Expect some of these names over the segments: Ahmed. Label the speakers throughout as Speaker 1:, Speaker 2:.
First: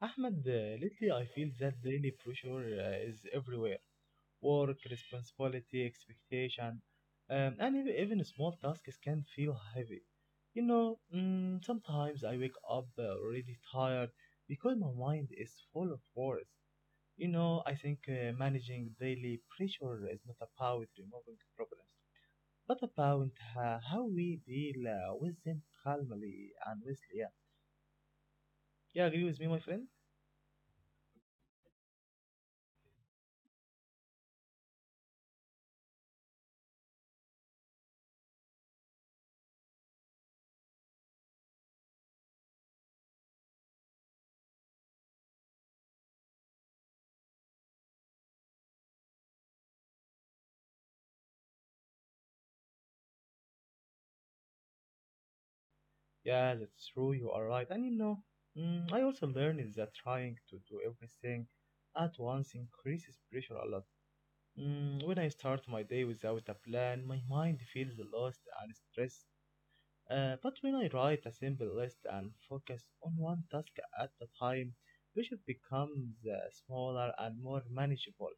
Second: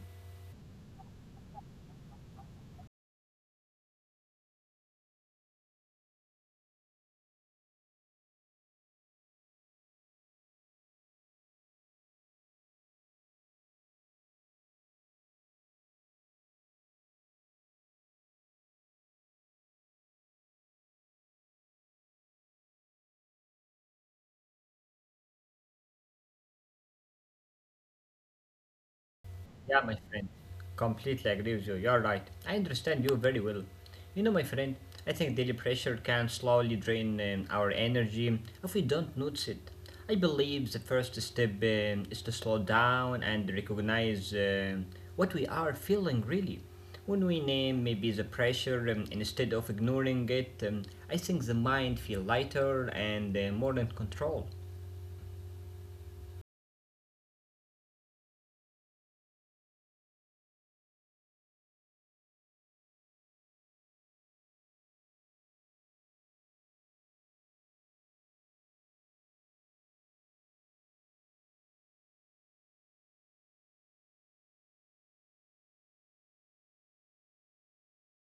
Speaker 1: Ahmed, lately I feel that daily pressure is everywhere. Work, responsibility, expectation, and even small tasks can feel heavy. Sometimes I wake up already tired because my mind is full of worries. You know, I think managing daily pressure is not about removing problems, but about how we deal with them calmly and wisely. Yeah, you agree with me, my
Speaker 2: Yeah,
Speaker 1: friend?
Speaker 2: my friend. Completely agree with you. You're right. I understand you very well. You know, my friend, I think daily pressure can slowly drain our energy if we don't notice it. I believe the first step is to slow down and recognize what we are feeling really. When we name maybe the pressure instead of ignoring it, I think the mind feel lighter and more in control.
Speaker 1: Yeah, that's true. You are right. And you know, I also learned that trying to do everything at once increases pressure a lot. When I start my day without a plan, my mind feels lost and stressed. But when I write a simple list and focus on one task at a time, pressure becomes smaller and more manageable.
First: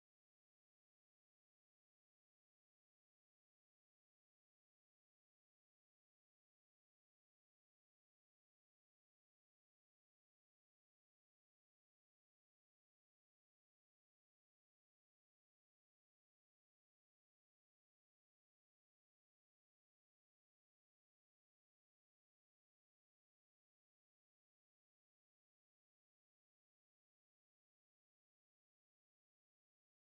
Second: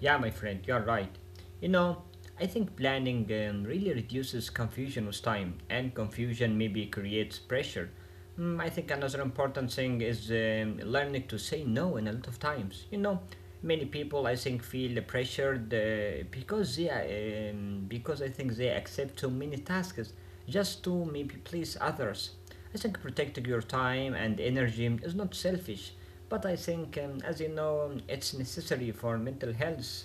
Speaker 2: Yeah, my friend, you're right. You know, I think planning really reduces confusion with time, and confusion maybe creates pressure. I think another important thing is learning to say no in a lot of times. You know, many people I think feel pressured because because I think they accept too many tasks just to maybe please others. I think protecting your time and energy is not selfish. But I think, as you know, it's necessary for mental health.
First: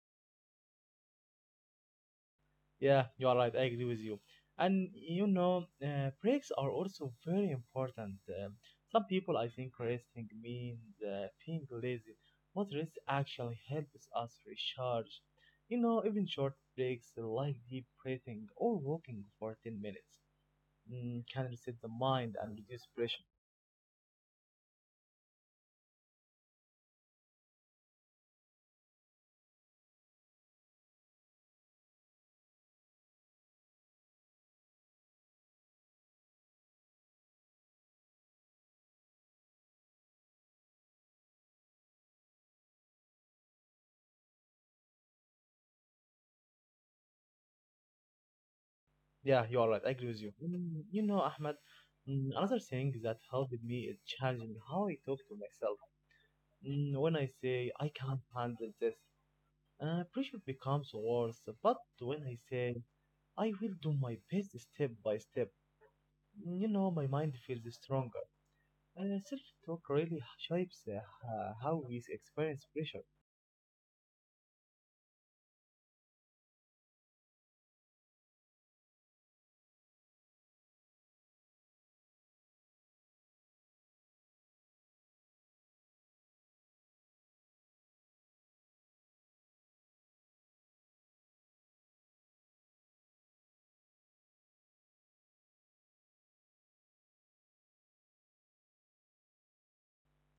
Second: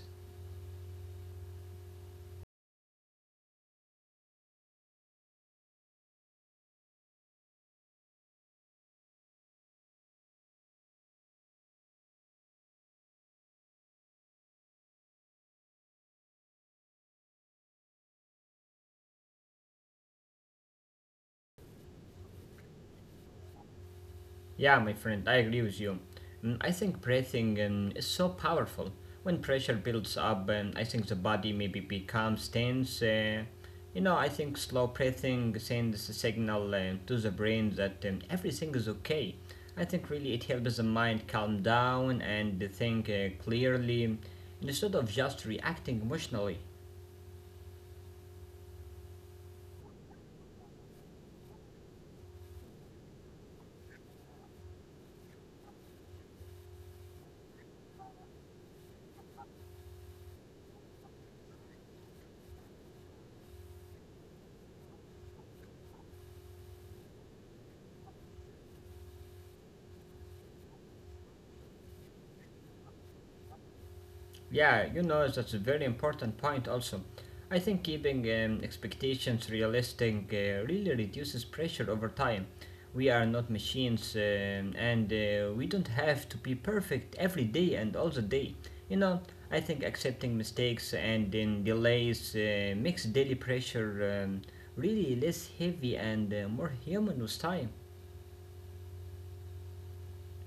Speaker 1: Yeah, you are right. I agree with you. And you know, breaks are also very important. Um, some people, I think, resting means being lazy, but rest actually helps us recharge. You know, even short breaks like deep breathing or walking for 10 minutes can reset the mind and reduce pressure.
Speaker 2: Yeah, my friend, I agree with you. I think breathing is so powerful. When pressure builds up, I think the body maybe becomes tense. You know, I think slow breathing sends a signal to the brain that everything is okay. I think really it helps the mind calm down and think clearly instead of just reacting emotionally.
Speaker 1: Yeah, you are right. I agree with you. You know, Ahmed, another thing that helped me is changing how I talk to myself. When I say I can't handle this, pressure becomes worse, but when I say I will do my best step by step, you know, my mind feels stronger. Self talk really shapes how we experience pressure.
Speaker 2: Yeah, you know, that's a very important point also. I think keeping expectations realistic really reduces pressure over time. We are not machines and we don't have to be perfect every day and all the day. You know, I think accepting mistakes and then delays makes daily pressure really less heavy and more human with time.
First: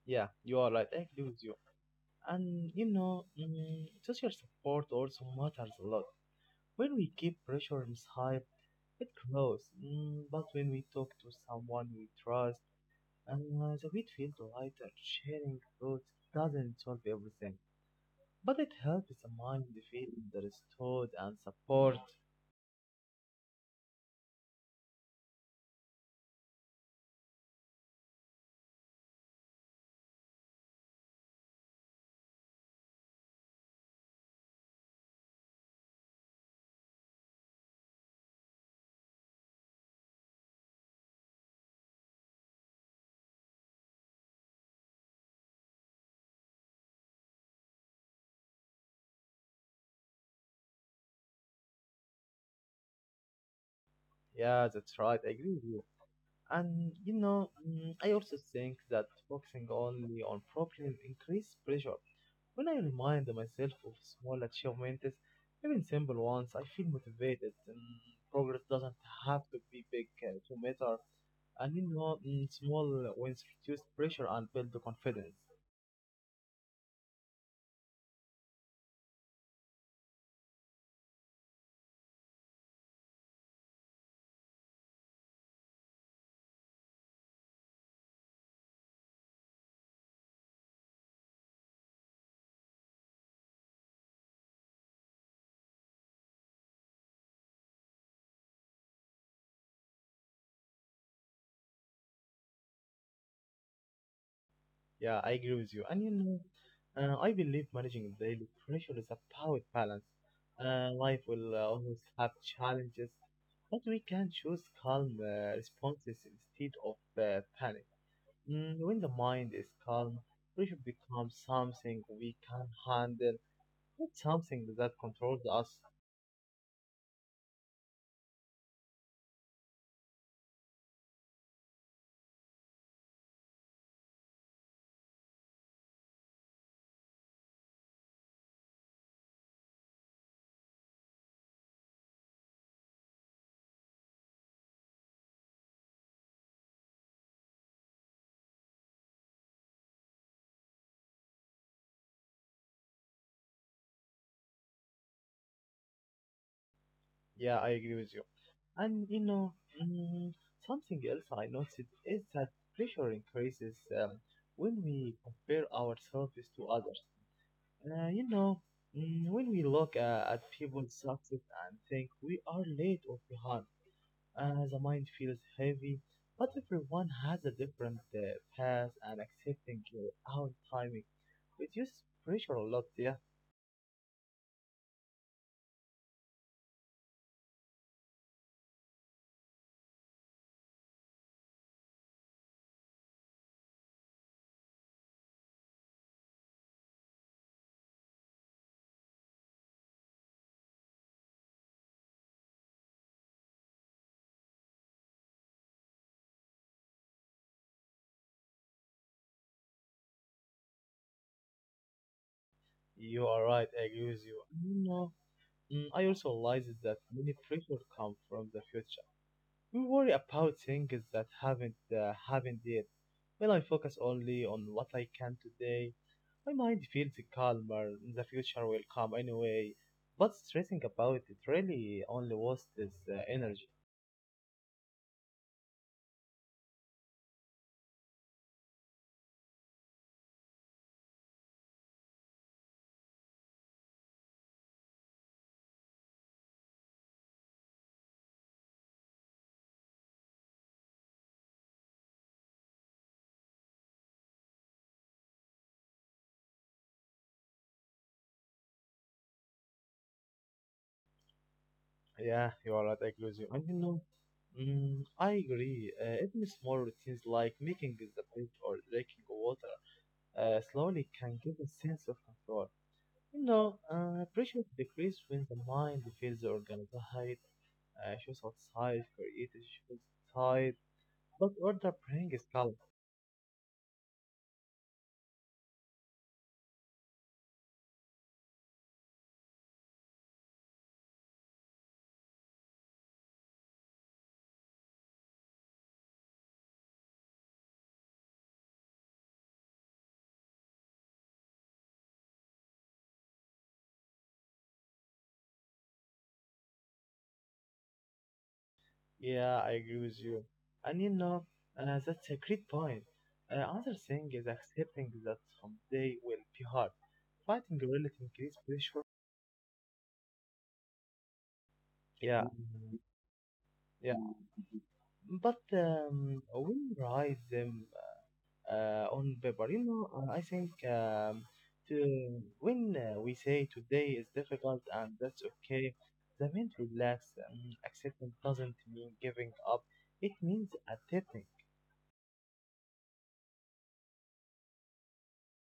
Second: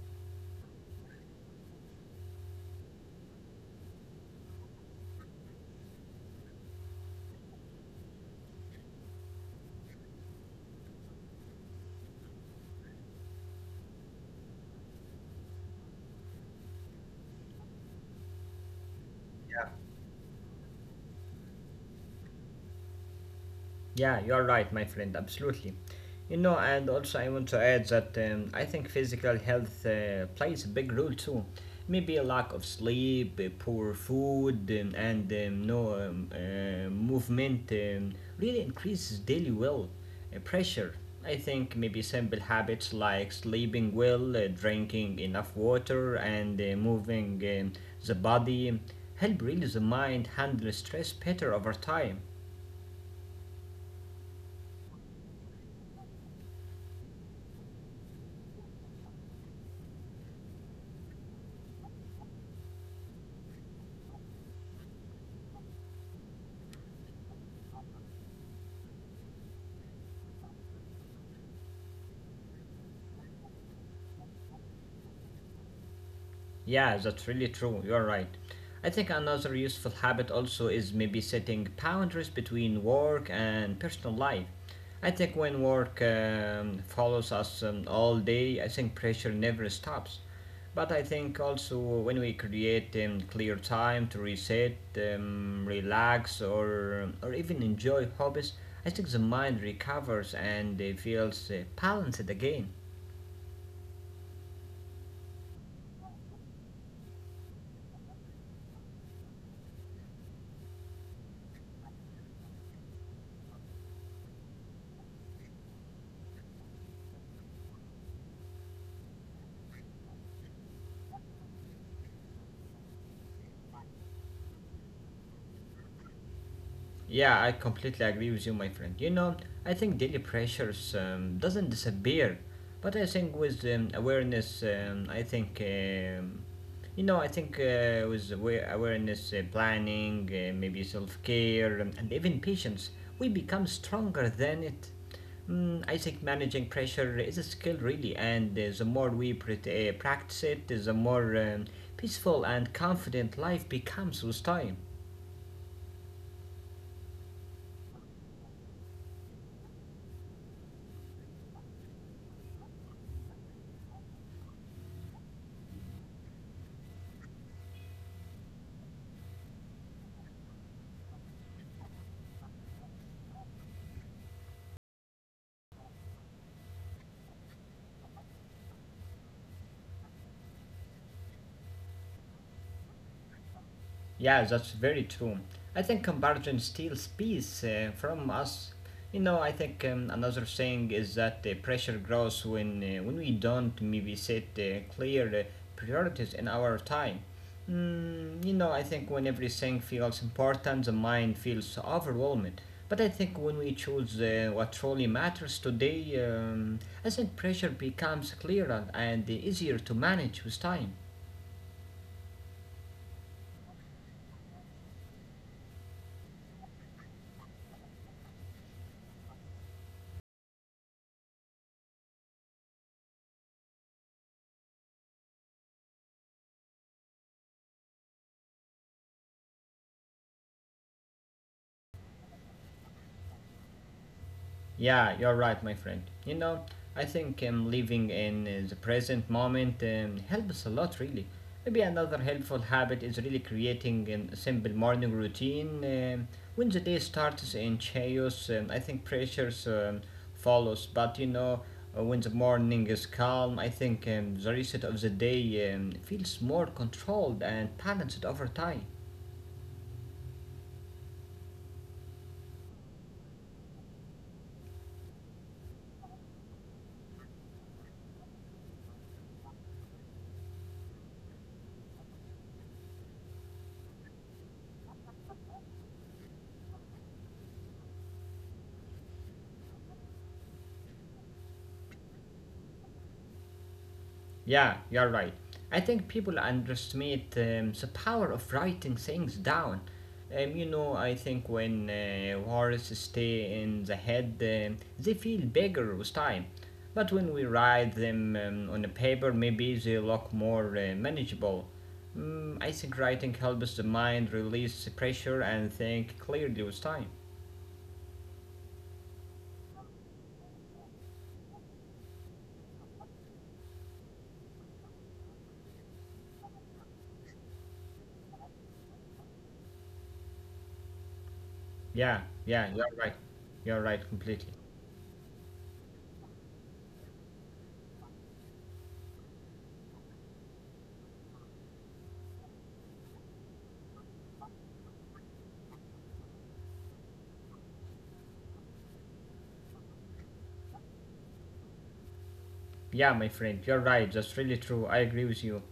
Speaker 1: Yeah, you are right, I agree with you. And you know, social support also matters a lot. When we keep pressure inside, it grows, but when we talk to someone we trust, and the weight feels lighter. Sharing thoughts doesn't solve everything, but it helps the mind feel understood and support.
Speaker 2: Yeah, you're right, my friend, absolutely. You know, and also I want to add that I think physical health plays a big role too. Maybe a lack of sleep, poor food, and no movement really increases daily pressure. I think maybe simple habits like sleeping well, drinking enough water, and moving the body help really the mind handle stress better over time.
Speaker 1: Yeah, that's right. I agree with you. And you know, I also think that focusing only on problems increases pressure. When I remind myself of small achievements, even simple ones, I feel motivated. And progress doesn't have to be big to matter. And you know, small wins reduce pressure and build the confidence.
Speaker 2: Yeah, that's really true. You're right. I think another useful habit also is maybe setting boundaries between work and personal life. I think when work follows us all day, I think pressure never stops. But I think also when we create clear time to reset, relax, or even enjoy hobbies, I think the mind recovers and feels balanced again.
Speaker 1: Yeah, I agree with you. And you know, I believe managing daily pressure is about balance. Life will always have challenges, but we can choose calm responses instead of panic. When the mind is calm, pressure becomes something we can handle, not something that controls us.
Speaker 2: Yeah, I completely agree with you, my friend. You know, I think daily pressures doesn't disappear, but I think with awareness, I think, you know, I think with awareness, planning, maybe self care, and even patience, we become stronger than it. I think managing pressure is a skill, really, and the more we practice it, the more peaceful and confident life becomes with time.
Speaker 1: Yeah, I agree with you. And you know, mm, something else I noticed is that pressure increases um, when we compare ourselves to others. You know, when we look at people's success and think we are late or behind, the mind feels heavy. But everyone has a different path, and accepting your own timing reduces pressure a lot. Yeah,
Speaker 2: Yeah, that's very true. I think comparison steals peace from us. You know, I think another thing is that pressure grows when we don't maybe set clear priorities in our time. You know, I think when everything feels important, the mind feels overwhelmed. But I think when we choose what truly matters today, I think pressure becomes clearer and easier to manage with time.
Speaker 1: you are right. I agree with you. You know, I also realized that many pressures come from the future. We worry about things that haven't yet. When I focus only on what I can today, my mind feels calmer. The future will come anyway. But stressing about it really only wastes energy.
Speaker 2: Yeah, you're right, my friend. You know, I think living in the present moment helps a lot, really. Maybe another helpful habit is really creating a simple morning routine. When the day starts in chaos, I think pressures follows. But you know, when the morning is calm, I think the reset of the day feels more controlled and balanced over time.
Speaker 1: Yeah, you are right. I agree with you. And you know, I agree. Even small routines like making the bed or drinking water slowly can give a sense of control. You know, pressure decreases when the mind feels organized, shows outside, creative, shows outside, but order brings calm.
Speaker 2: Yeah, you're right. I think people underestimate the power of writing things down. You know, I think when words stay in the head, they feel bigger with time. But when we write them on a paper, maybe they look more manageable. I think writing helps the mind release the pressure and think clearly with time.
Speaker 1: Yeah, I agree with you. And you know, that's a great point. Another thing is accepting that someday will be hard. Fighting really increases pressure.
Speaker 2: Yeah,
Speaker 1: Yeah,
Speaker 2: yeah, you're right. You're right
Speaker 1: yeah.
Speaker 2: completely.
Speaker 1: But we rise them on paper. You know, I think, when we say today is difficult and that's okay, the mind relax. Acceptance doesn't mean giving up. It means adapting.
Speaker 2: Yeah, my friend, you're right. That's really true. I agree with you.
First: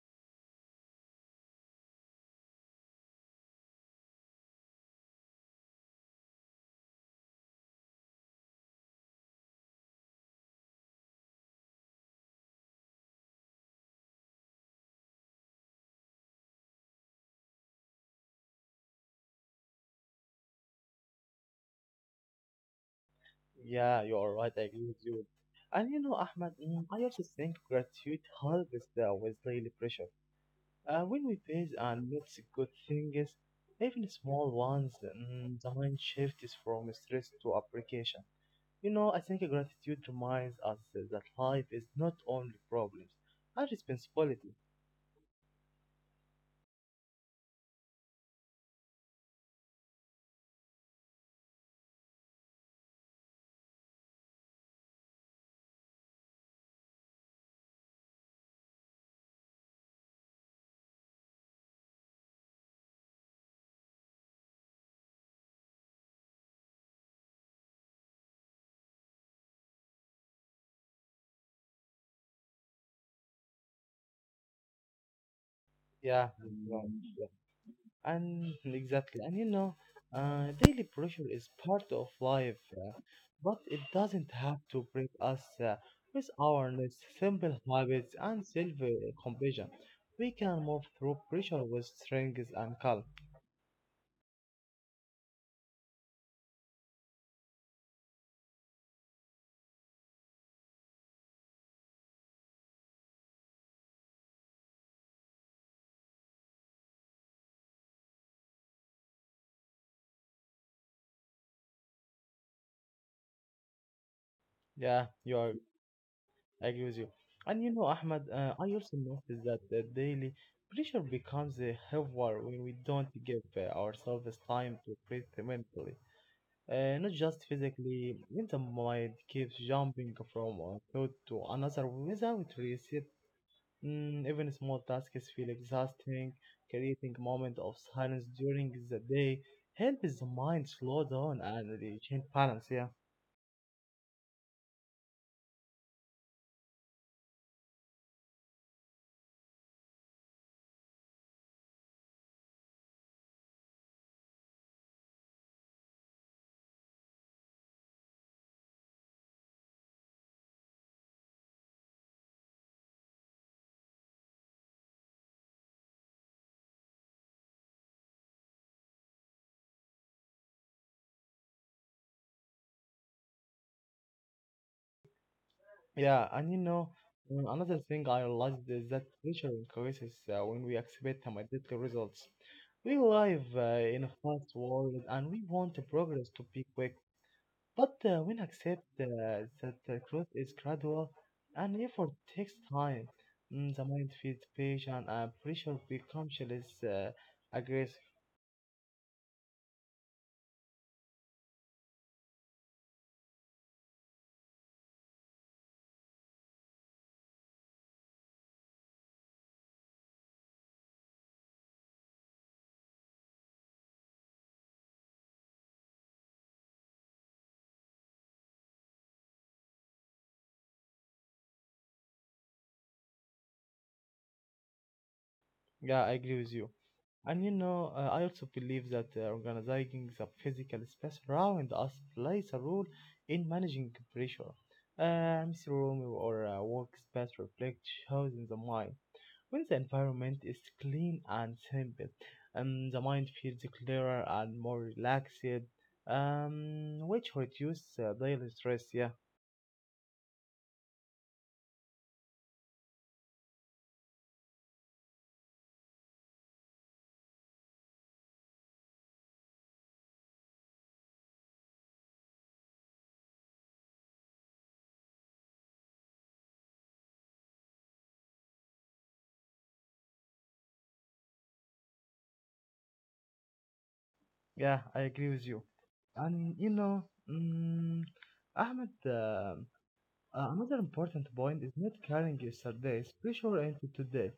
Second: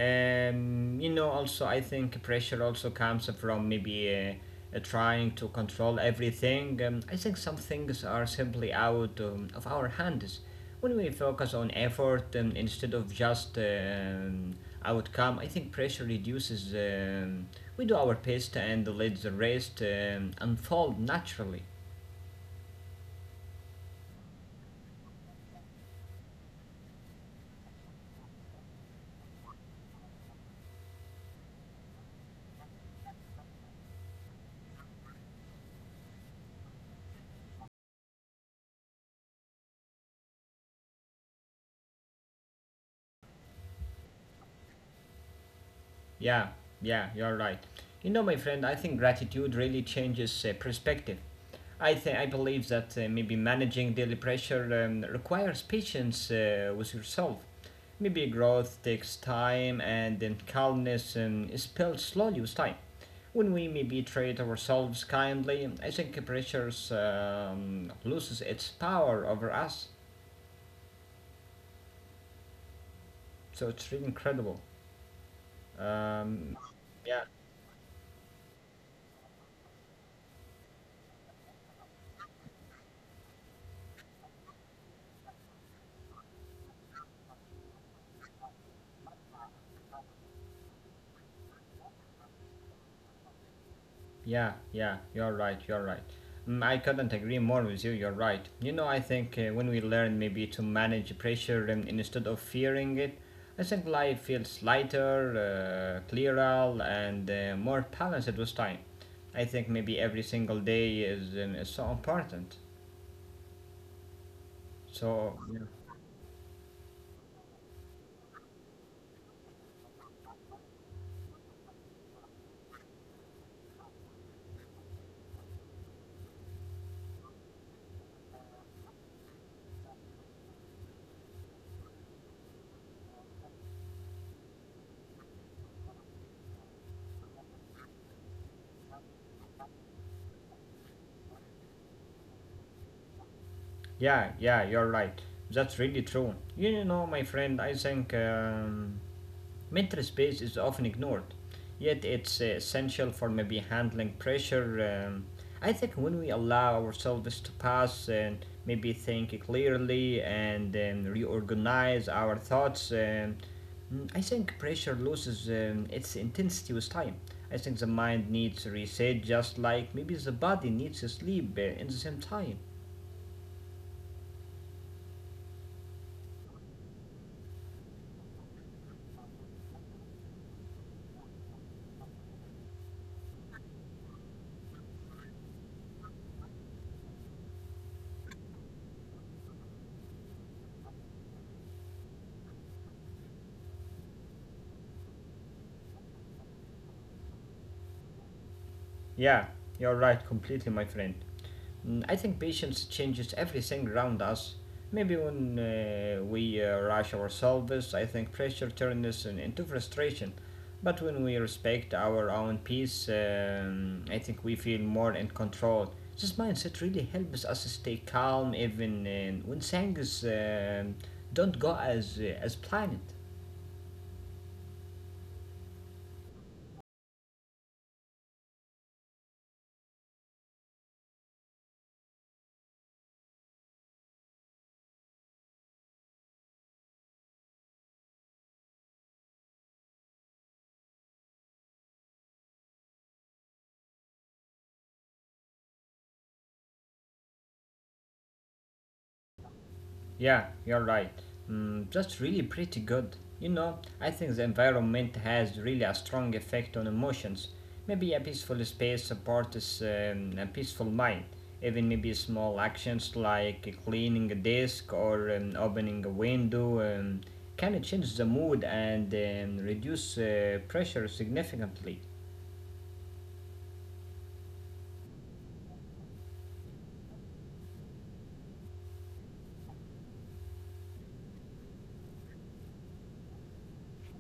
Speaker 2: You know, also I think pressure also comes from maybe trying to control everything. I think some things are simply out of our hands. When we focus on effort instead of just outcome, I think pressure reduces. We do our best and let the rest unfold naturally.
Speaker 1: Yeah, you are right. I agree with you. And you know, Ahmed, I also think gratitude helps with daily pressure. When we praise and notice good things, even small ones, the mind shifts from stress to appreciation. You know, I think gratitude reminds us that life is not only problems and responsibility.
Speaker 2: Yeah, yeah, you're right. You know, my friend, I think gratitude really changes perspective. I think I believe that maybe managing daily pressure requires patience with yourself. Maybe growth takes time, and then calmness is built slowly with time. When we maybe treat ourselves kindly, I think pressure loses its power over us. So it's really incredible.
Speaker 1: Yeah, that's
Speaker 2: Um, yeah.
Speaker 1: right. Yeah. And exactly. And you know, daily pressure is part of life, but it doesn't have to break us. With awareness, simple habits, and self compassion, we can move through pressure with strength and calm.
Speaker 2: Yeah, yeah, you're right, you're right. I couldn't agree more with you, you're right. You know, I think when we learn maybe to manage pressure instead of fearing it, I think life feels lighter, clearer, and more balanced with time. I think maybe every single day is so important.
Speaker 1: Yeah, you
Speaker 2: So,
Speaker 1: are
Speaker 2: yeah.
Speaker 1: I agree with you. And you know, Ahmed, I also noticed that daily pressure becomes a heavier when we don't give ourselves time to breathe mentally. Not just physically, when the mind keeps jumping from one thought to another without reset. Even small tasks feel exhausting. Creating a moment of silence during the day helps the mind slow down and regain balance. Yeah.
Speaker 2: Yeah, yeah, you're right. That's really true. You know, my friend, I think. Mental space is often ignored, yet it's essential for maybe handling pressure. I think when we allow ourselves to pass and maybe think clearly and reorganize our thoughts, I think pressure loses its intensity with time. I think the mind needs reset just like maybe the body needs sleep in the same time.
Speaker 1: Yeah, and you know, another thing I realized is that pressure increases when we expect immediate results. We live in a fast world and we want the progress to be quick, but when accept that the growth is gradual and effort takes time, the mind feels patient and pressure becomes less aggressive.
Speaker 2: Yeah, you're right completely, my friend. I think patience changes everything around us. Maybe when we rush ourselves, I think pressure turns into frustration. But when we respect our own peace, I think we feel more in control. This mindset really helps us stay calm even when things don't go as planned.
Speaker 1: Yeah, I agree with you. And you know, I also believe that organizing the physical space around us plays a role in managing pressure. MC room or workspace reflect shows in the mind. When the environment is clean and simple, the mind feels clearer and more relaxed, which reduces daily stress. Yeah,
Speaker 2: Yeah, you're right. Just really pretty good. You know, I think the environment has really a strong effect on emotions. Maybe a peaceful space supports a peaceful mind. Even maybe small actions like cleaning a desk or opening a window can change the mood and reduce pressure significantly.
Speaker 1: yeah, I agree with you. And you know, mm Ahmed. Another important point is not carrying yesterday's pressure into today.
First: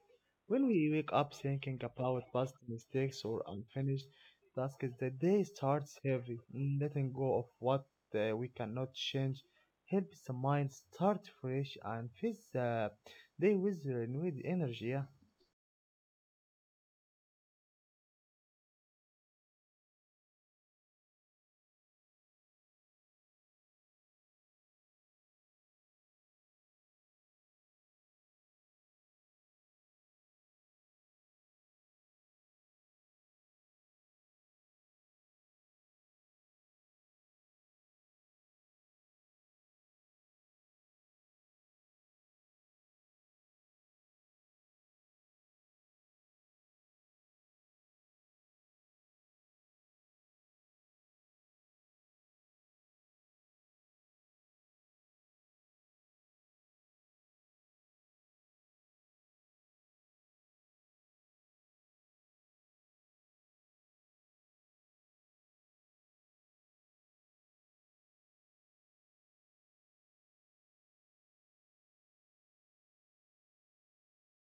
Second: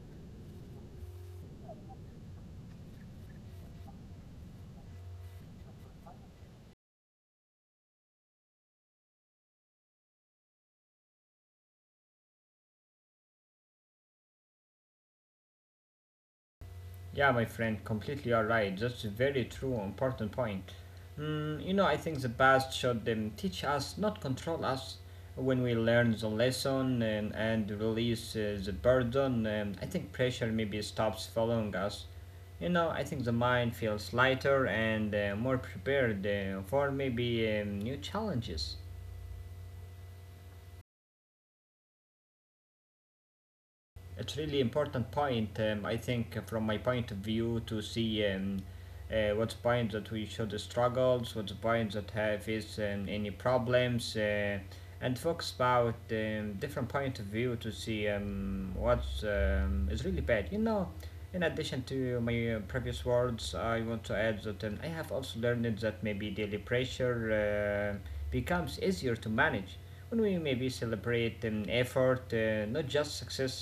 Speaker 1: When we wake up thinking about past mistakes or unfinished tasks, the day starts heavy. Letting go of what we cannot change helps the mind start fresh and face the day with renewed energy. Yeah,
Speaker 2: Yeah, my friend, completely all right. That's a very true, important point. You know, I think the past should teach us, not control us. When we learn the lesson and release the burden, I think pressure maybe stops following us. You know, I think the mind feels lighter and more prepared for maybe new challenges. It's really important point. I think from my point of view to see what's point that we should struggles, what's point that have is any problems, and focus about different point of view to see what's is really bad. You know, in addition to my previous words, I want to add that I have also learned that maybe daily pressure becomes easier to manage when we maybe celebrate effort, not just success.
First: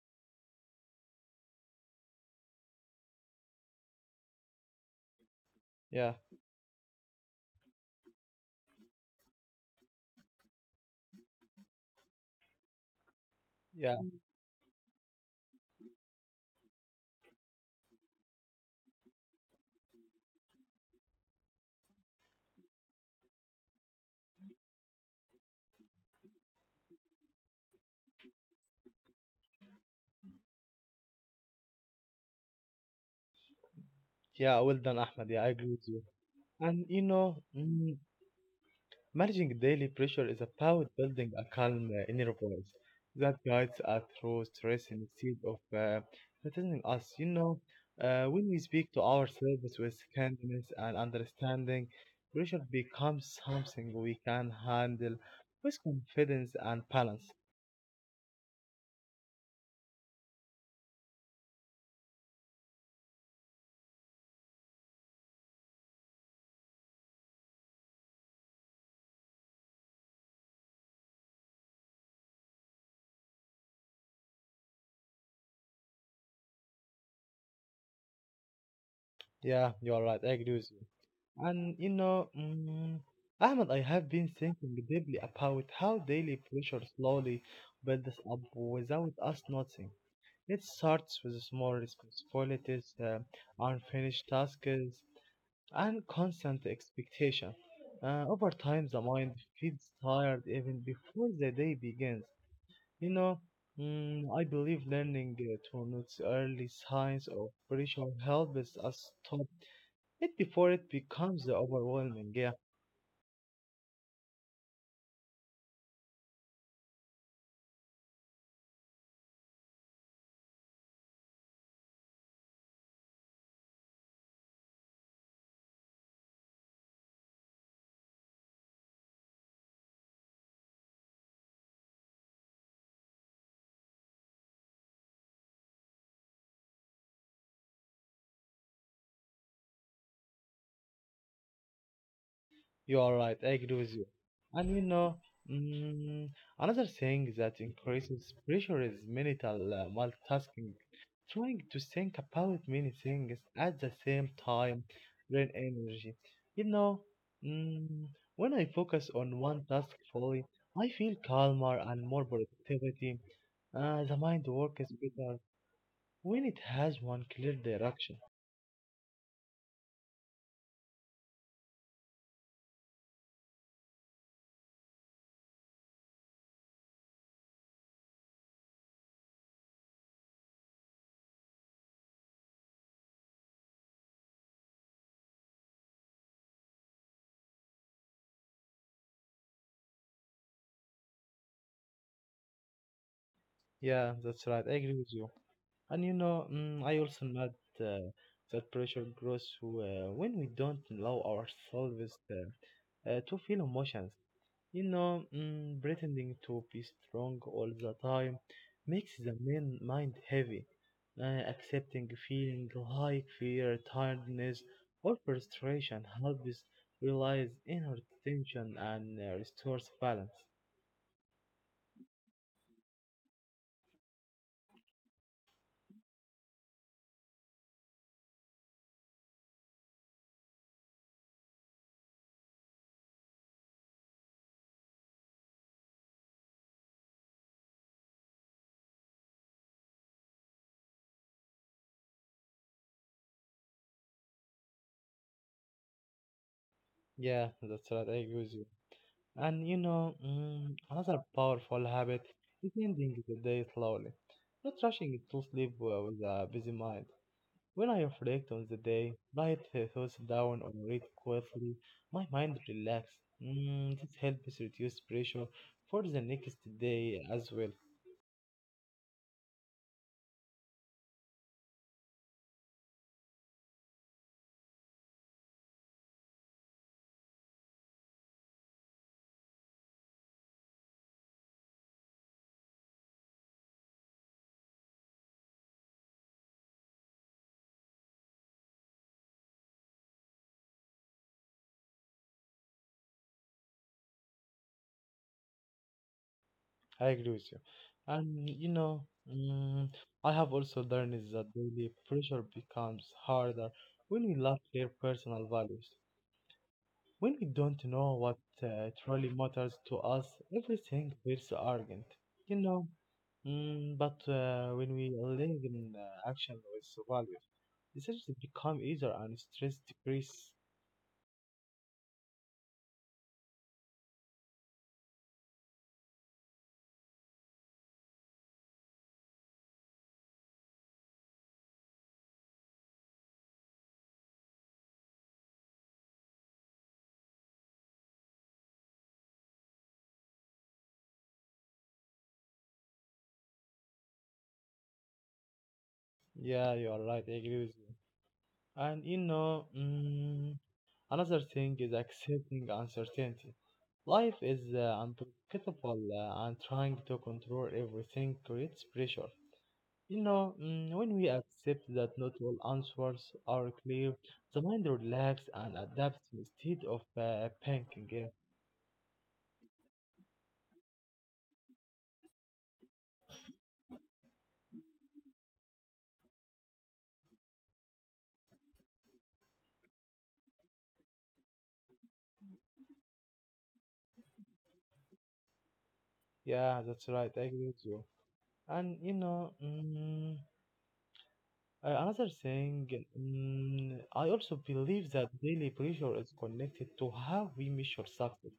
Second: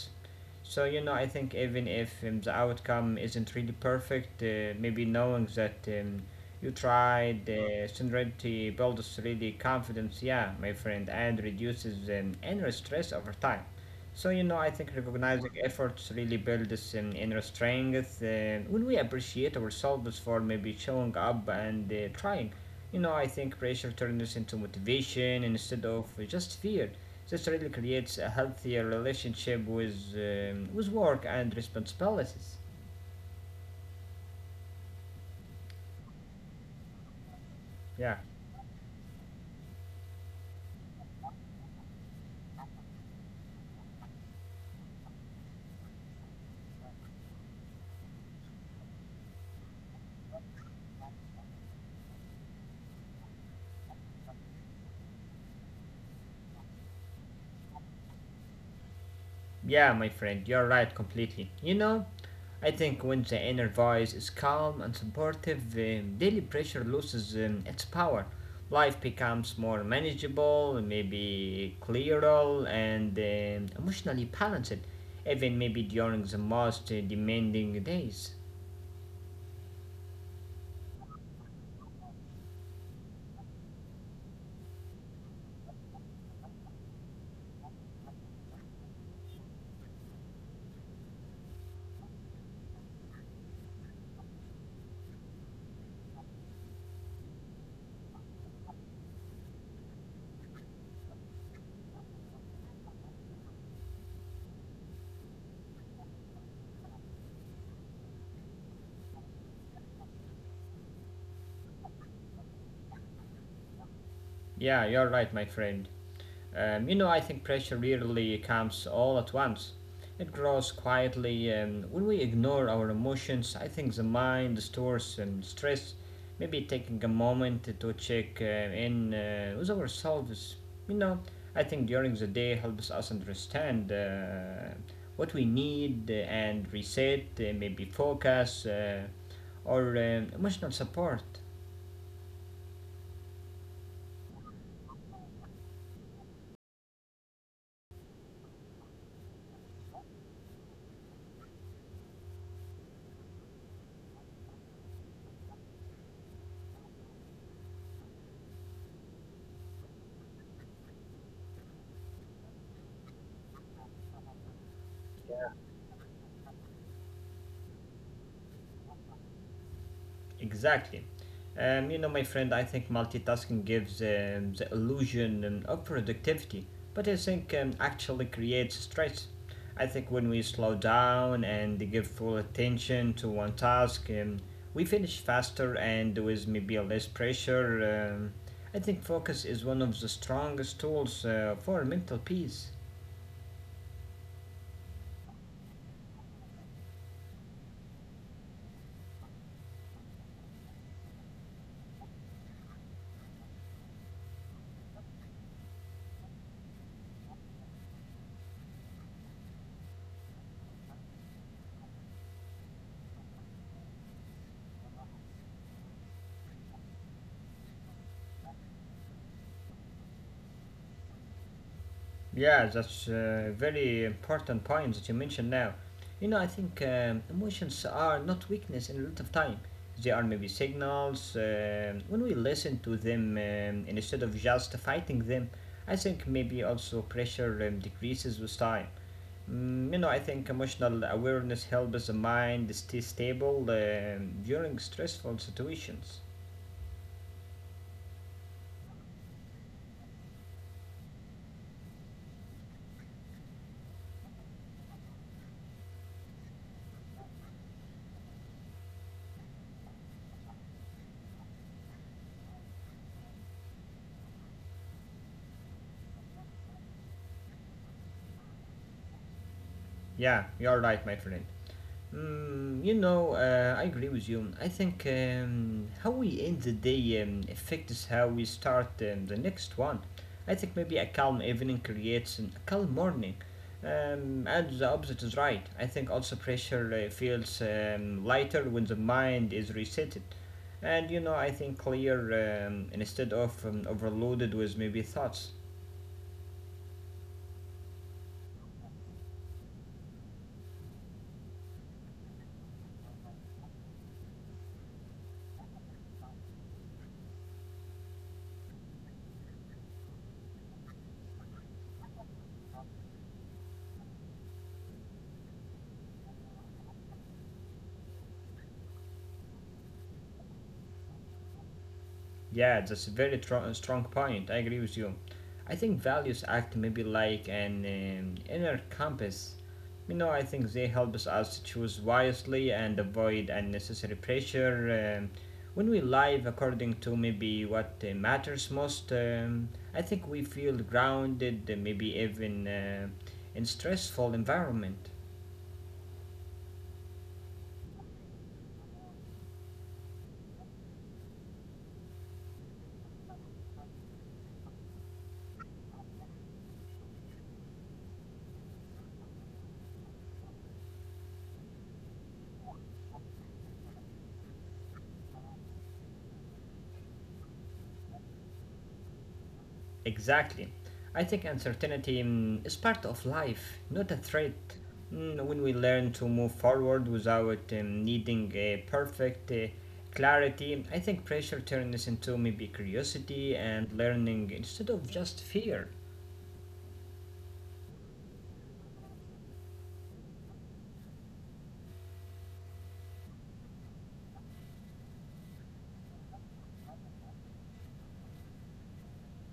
Speaker 2: So you know, I think even if the outcome isn't really perfect, maybe knowing that
Speaker 1: yeah,
Speaker 2: you tried, sincerity builds really confidence. Yeah, my friend, and reduces inner stress over time. So you
Speaker 1: yeah.
Speaker 2: know, I think recognizing efforts really builds inner strength. When we appreciate ourselves for maybe showing up and trying, you know, I think pressure turns into motivation instead of just fear. This really creates a healthier relationship with work and responsibilities.
Speaker 1: Yeah, well done, Ahmed. Yeah, I agree with you. And you
Speaker 2: Yeah,
Speaker 1: know, Managing daily pressure is about building a calm inner voice that guides us through stress instead of threatening us. You know, when we speak to ourselves with kindness and understanding, pressure becomes something we can handle with confidence and balance.
Speaker 2: yeah, my friend, you're right completely. You know, I think when the inner voice is calm and supportive, daily pressure loses its power. Life becomes more manageable, maybe clearer, and emotionally balanced, even maybe during the most demanding days.
Speaker 1: Yeah, you are right. I agree with you. And you know, Ahmed, I have been thinking deeply about how daily pressure slowly builds up without us noticing. It starts with small responsibilities, unfinished tasks, and constant expectation. Over time, the mind feels tired even before the day begins. You know, I believe learning to notice early signs of pressure helps us stop it before it becomes overwhelming. Yeah.
Speaker 2: Yeah, you're right, my friend. You know, I think pressure rarely comes all at once. It grows quietly. When we ignore our emotions, I think the mind stores stress. Maybe taking a moment to check in with ourselves, you know, I think during the day helps us understand what we need and reset, maybe focus or emotional support.
Speaker 1: You are right. I agree with you. And you know, mm, another thing that increases pressure is mental multitasking. Trying to think about many things at the same time drain energy. You know, mm, when I focus on one task fully, I feel calmer and more productivity. The mind works better when it has one clear direction.
Speaker 2: Exactly. You know, my friend, I think multitasking gives the illusion of productivity, but I think actually creates stress. I think when we slow down and give full attention to one task, we finish faster and with maybe less pressure. I think focus is one of the strongest tools for mental peace.
Speaker 1: Yeah, that's right. I agree with you. And you know, I also note uh, that pressure grows when we don't allow ourselves to feel emotions. You know, pretending to be strong all the time makes the main mind heavy. Accepting feeling like fear, tiredness, or frustration helps realize inner tension and restores balance.
Speaker 2: Yeah, that's a very important point that you mentioned now. You know, I think emotions are not weakness in a lot of time. They are maybe signals. When we listen to them instead of just fighting them, I think maybe also pressure decreases with time. Mm, you know, I think emotional awareness helps the mind stay stable during stressful situations.
Speaker 1: Yeah, that's right. I agree with you. And you know, another powerful habit is ending the day slowly, not rushing to sleep with a busy mind. When I reflect on the day, write thoughts down or read quietly, my mind relaxes. This helps reduce pressure for the next day as well.
Speaker 2: Yeah, you are right, my friend. Mm, you know, I agree with you. I think how we end the day affects how we start the next one. I think maybe a calm evening creates a calm morning. And the opposite is right. I think also pressure feels lighter when the mind is resetted. And you know, I think clear instead of overloaded with maybe thoughts.
Speaker 1: I agree with you. And you know, I have also learned is that daily pressure becomes harder when we lack clear personal values. When we don't know what truly matters to us, everything feels urgent, you know. But when we link in action with values, decisions become easier and stress decrease.
Speaker 2: Yeah, that's a strong point. I agree with you. I think values act maybe like an inner compass. You know, I think they help us choose wisely and avoid unnecessary pressure. When we live according to maybe what matters most, I think we feel grounded, maybe even in stressful environment.
Speaker 1: Yeah, you are right. I agree with you. And you know, another thing is accepting uncertainty. Life is unpredictable, and trying to control everything creates pressure. You know, when we accept that not all answers are clear, the mind relaxes and adapts instead of panicking. Yeah,
Speaker 2: Exactly. I think uncertainty is part of life, not a threat. Mm, when we learn to move forward without needing a perfect clarity, I think pressure turns into maybe curiosity and learning instead of just fear.
Speaker 1: Yeah, that's right. I agree with you. And you know, another thing, I also believe that daily pressure is connected to how we measure success.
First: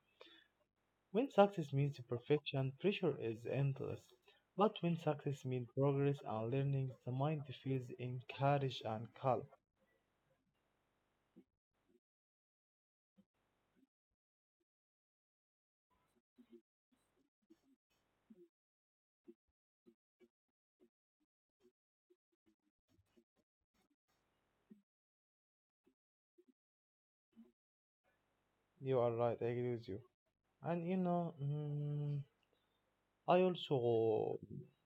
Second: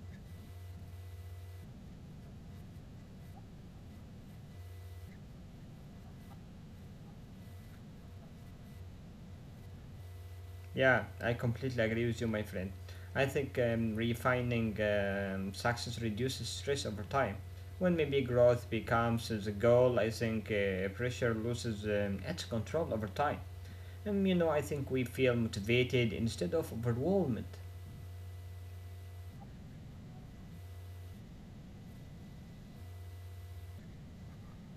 Speaker 1: When success means perfection, pressure is endless. But when success means progress and learning, the mind feels encouraged and calm.
Speaker 2: Yeah, I completely agree with you, my friend. I think refining success reduces stress over time. When maybe growth becomes the goal, I think pressure loses its control over time. You know, I think we feel motivated instead of overwhelmed.
Speaker 1: You are right. I agree with you. And you know, I also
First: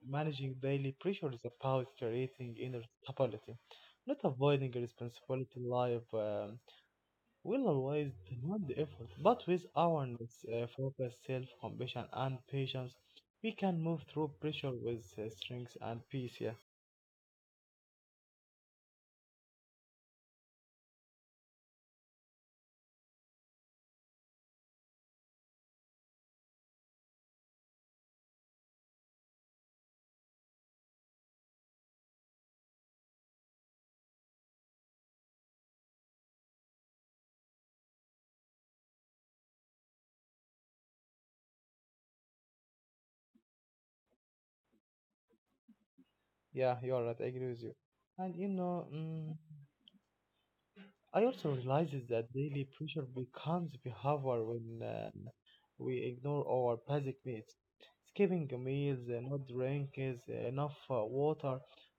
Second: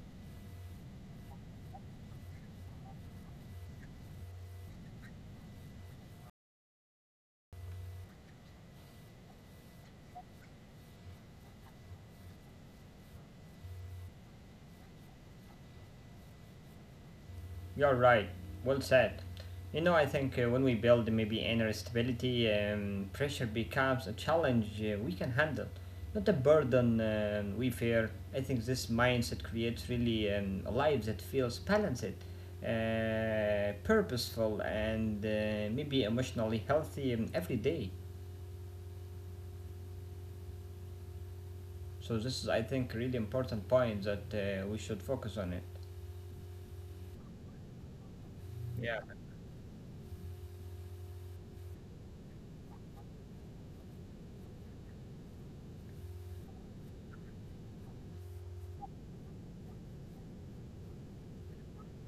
Speaker 1: managing daily pressure is about creating inner stability, not avoiding responsibility. Life will always demand effort, but with awareness, focus, self-compassion, and patience, we can move through pressure with strength and peace. Yeah,
Speaker 2: You're right. Well said. You know, I think when we build maybe inner stability, pressure becomes a challenge we can handle, not a burden we fear. I think this mindset creates really a life that feels balanced, purposeful, and maybe emotionally healthy every day. So this is, I think, really important point that we should focus on it.
Speaker 1: yeah, you are right. I agree with you. And you know.
Speaker 2: Yeah.
Speaker 1: I also realizes that daily pressure becomes behavior when we ignore our basic needs. Skipping meals, not drinking enough water,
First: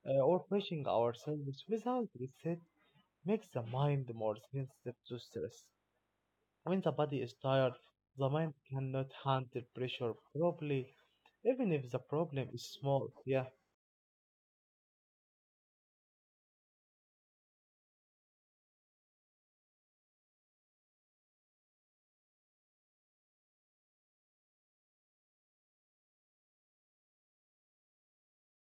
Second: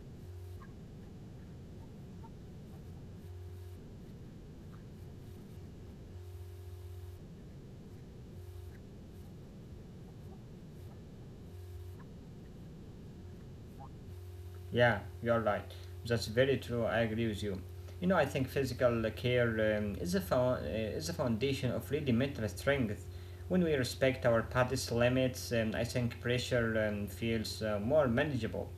Speaker 1: or pushing ourselves without reset makes the mind more sensitive to stress. When the body is tired, the mind cannot handle pressure properly, even if the problem is small. Yeah,
Speaker 2: Yeah, you're right. That's very true. I agree with you. You know, I think physical care is a foundation of really mental strength. When we respect our body's limits, I think pressure feels more manageable.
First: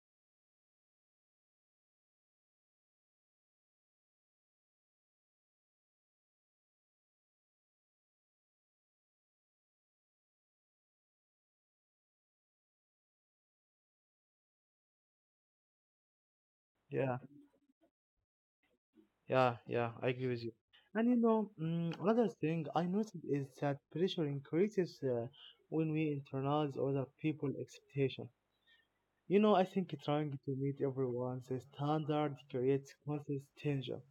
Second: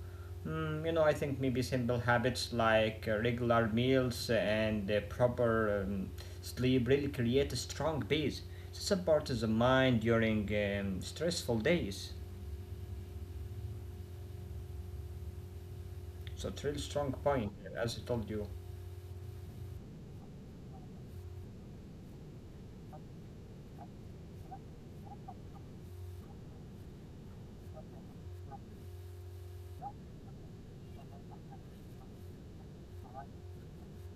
Speaker 2: Mm, you know, I think maybe simple habits like regular meals and proper sleep really create a strong base to support the mind during stressful days. So, it's really strong
Speaker 1: yeah.
Speaker 2: point, as I told you.
Speaker 1: Yeah, yeah, I agree with you. And you know, another thing I noticed is that pressure increases when we internalize other people's expectation. You know, I think trying to meet everyone's standard creates constant tension.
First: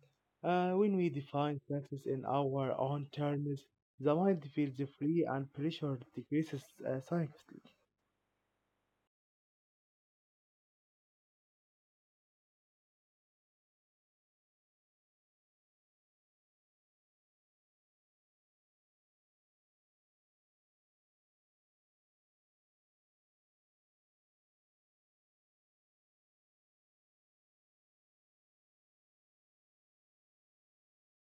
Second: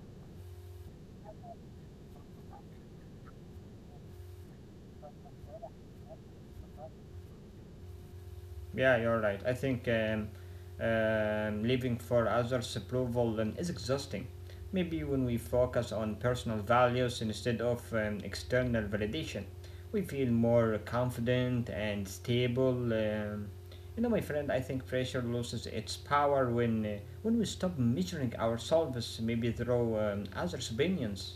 Speaker 1: When we define success in our own terms, the mind feels free and pressure decreases silently.
Speaker 2: Yeah, you're right. I think living for others' approval is exhausting. Maybe when we focus on personal values instead of external validation, we feel more confident and stable. You know, my friend, I think pressure loses its power when we stop measuring ourselves maybe through others' opinions.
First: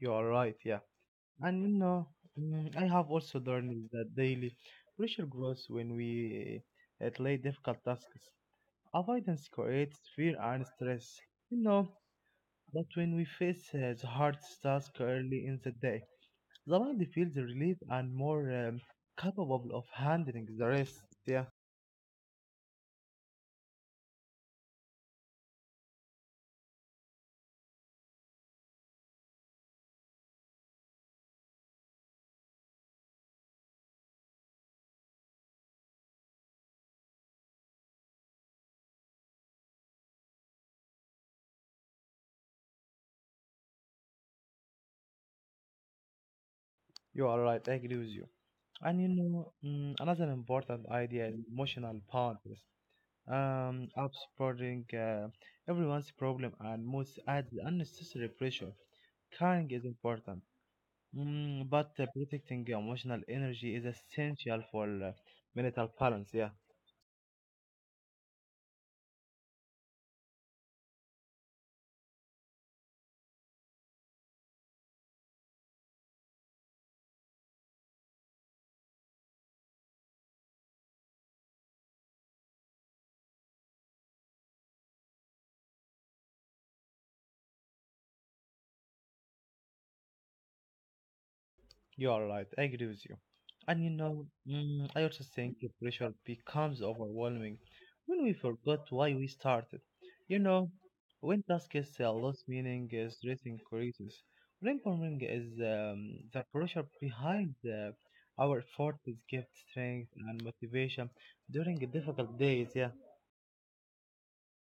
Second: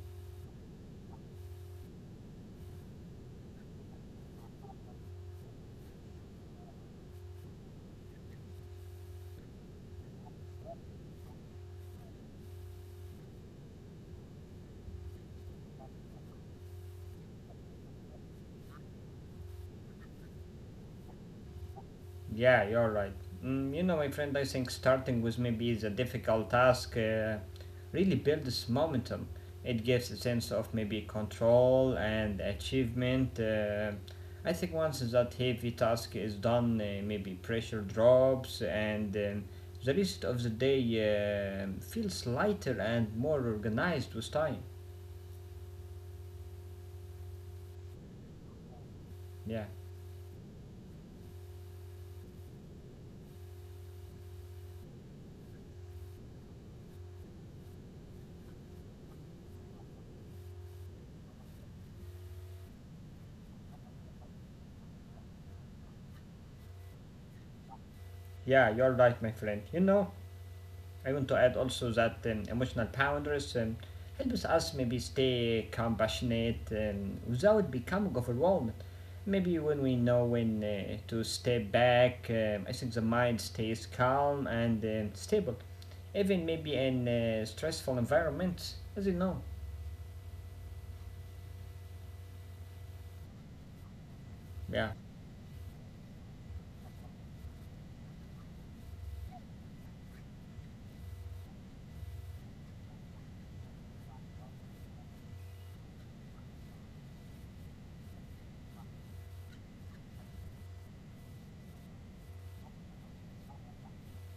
Speaker 1: You are right, yeah. And you know, I have also learned that daily pressure grows when we delay difficult tasks. Avoidance creates fear and stress. You know, but when we face the hard task early in the day, the mind feels relieved and more capable of handling the rest. Yeah,
Speaker 2: Yeah, you're right. Mm, you know, my friend, I think starting with maybe is a difficult task really builds momentum. It gives a sense of maybe control and achievement. I think once that heavy task is done, maybe pressure drops and the rest of the day feels lighter and more organized with time.
Speaker 1: you are right. I agree with you. And you know,
Speaker 2: Yeah,
Speaker 1: another important idea is emotional boundaries. Upsporting everyone's problem and most adds unnecessary pressure. Caring is important, but protecting emotional energy is essential for mental balance. Yeah.
Speaker 2: yeah, you're right, my friend. You know, I want to add also that emotional boundaries helps us maybe stay compassionate without becoming overwhelmed. Maybe when we know when to step back, I think the mind stays calm and stable, even maybe in stressful environments, as you know.
Speaker 1: You are right. I agree with you. And you know, I also
Speaker 2: Yeah.
Speaker 1: think the pressure becomes overwhelming when we forgot why we started. You know, when tasks lose meaning, stress increases. Remembering is the pressure behind the, our effort is gives strength and motivation during difficult days. Yeah,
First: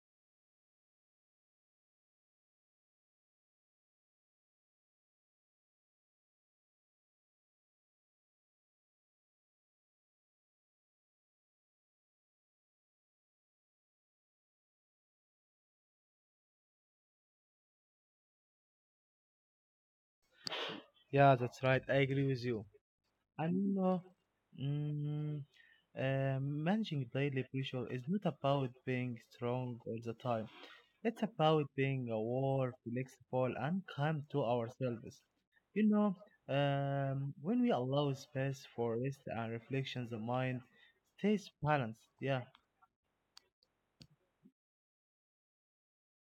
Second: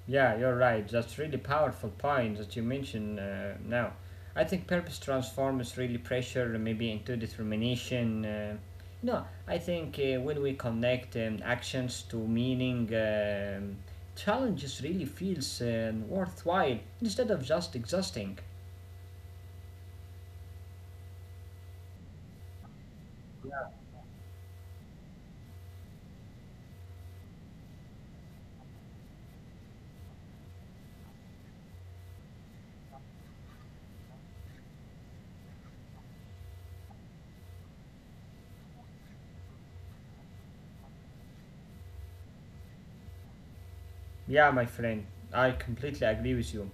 Speaker 2: Yeah, you're right. That's really powerful point that you mentioned now. I think purpose transforms really pressure maybe into determination. No, I think when we connect actions to meaning, challenges really feels worthwhile instead of just exhausting.
Speaker 1: yeah, that's right. I agree with you. And you know, mm, managing daily pressure is not about being strong all the time. It's about being aware, flexible, and kind to ourselves. You know, when we allow space for rest and reflection, the mind stays balanced. Yeah,
Speaker 2: Yeah, my friend, I completely agree with you.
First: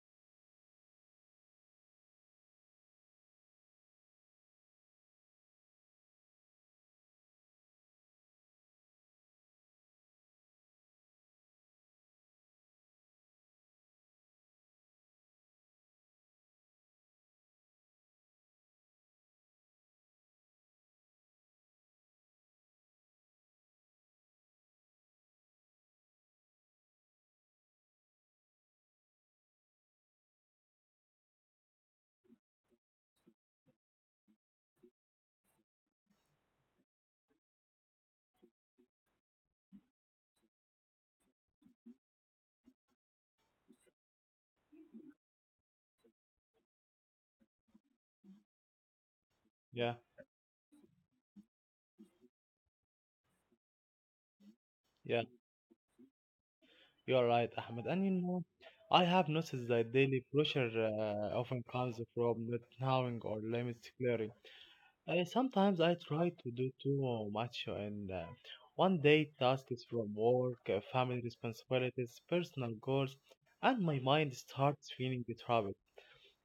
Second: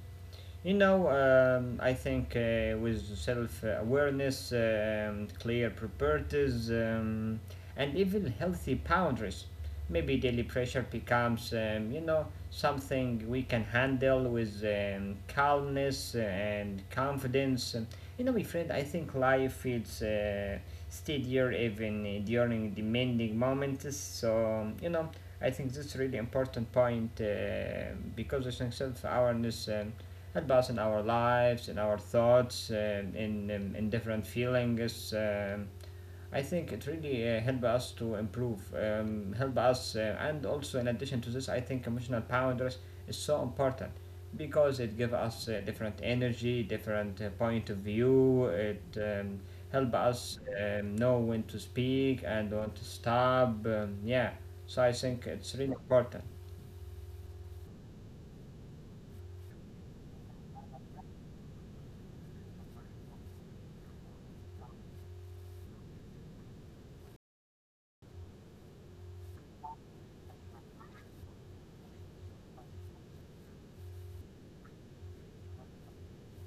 Speaker 2: You know, I think with self awareness, clear priorities, and even healthy boundaries, maybe daily pressure becomes, you know, something we can handle with calmness and confidence. You know, my friend, I think life feels steadier even during demanding moments. So, you know, I think that's really important point because I think self awareness. Help us in our lives, in our thoughts, in different feelings. I think it really help us to improve, help us, and also in addition to this, I think emotional boundaries is so important because it give us different energy, different point of view. It help
Speaker 1: yeah,
Speaker 2: us know when to speak and when to stop. Yeah, so I think
Speaker 1: yeah.
Speaker 2: it's really important.
Speaker 1: You are right, Ahmed. And you know, I have noticed that daily pressure often comes from not knowing or limits clearly. Sometimes I try to do too much and one day tasks from work, family responsibilities, personal goals, and my mind starts feeling troubled.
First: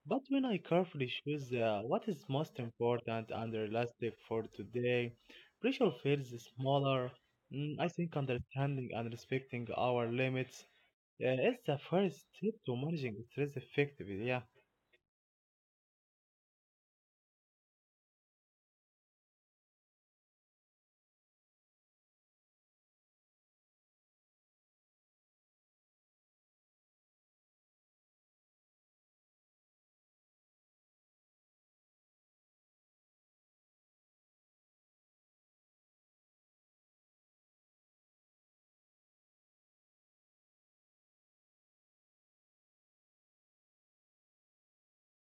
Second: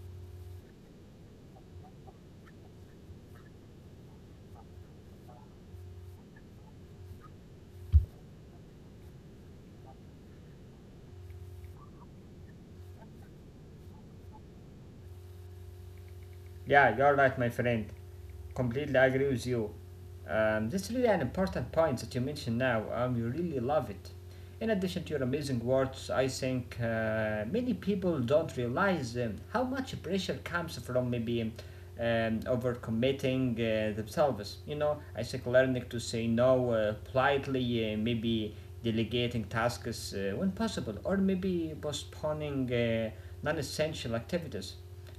Speaker 1: But when I carefully choose what is most important and realistic for today, pressure feels smaller. I think understanding and respecting our limits is the first step to managing stress effectively. Yeah,
Speaker 2: Yeah, you're right, my friend. Completely agree with you. That's really an important point that you mentioned now. You really love it. In addition to your amazing words, I think many people don't realize how much pressure comes from maybe overcommitting themselves. You know, I think learning to say no politely, maybe delegating tasks when possible, or maybe postponing non essential activities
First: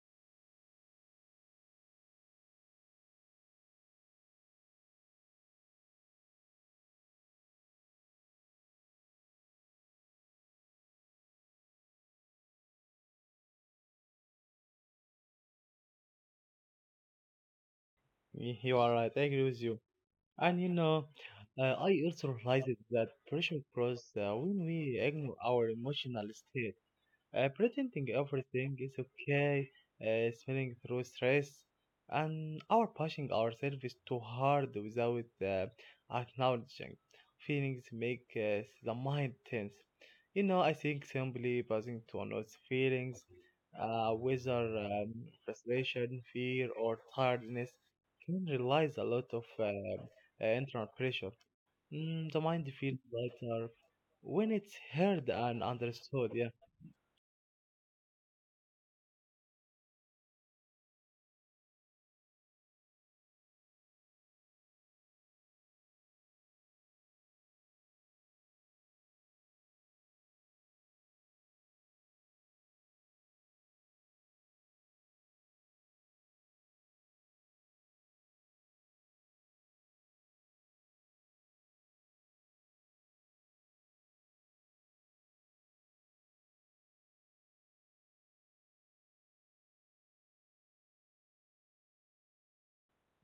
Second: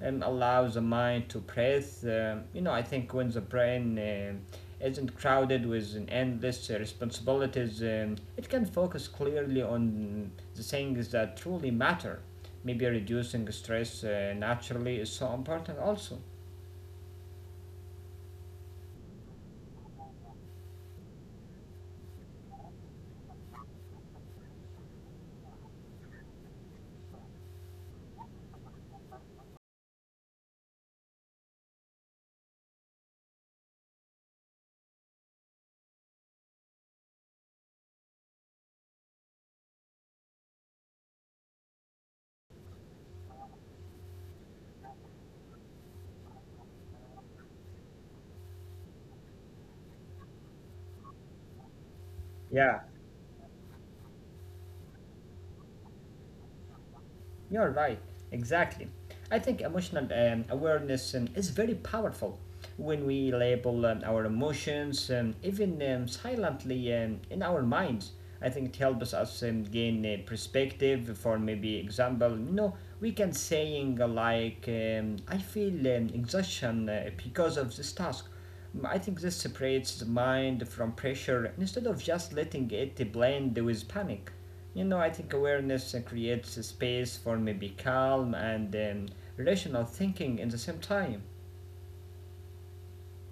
Speaker 2: allows the mind to breathe. You know, I think when the brain isn't crowded with an endless responsibilities, it can focus clearly on the things that truly matter. Maybe reducing stress naturally is so important, also.
Speaker 1: you are right. I agree with you. And you know, I also realized that pressure grows when we ignore our emotional state. Pretending everything is okay, smelling through stress, and or pushing ourselves too hard without acknowledging. Feelings make the mind tense. You know, I think simply passing to another feelings, whether frustration, fear, or tiredness, can realize a lot of internal pressure. The mind
Speaker 2: Yeah,
Speaker 1: feels lighter when it's heard and understood. Yeah.
Speaker 2: You're right, exactly. I think emotional awareness is very powerful when we label our emotions, even silently in our minds. I think it helps us gain a perspective. For maybe example, you know, we can saying "I feel exhaustion because of this task." Mm, I think this separates the mind from pressure instead of just letting it blend with panic. You know, I think awareness creates a space for maybe calm and rational thinking in the same time.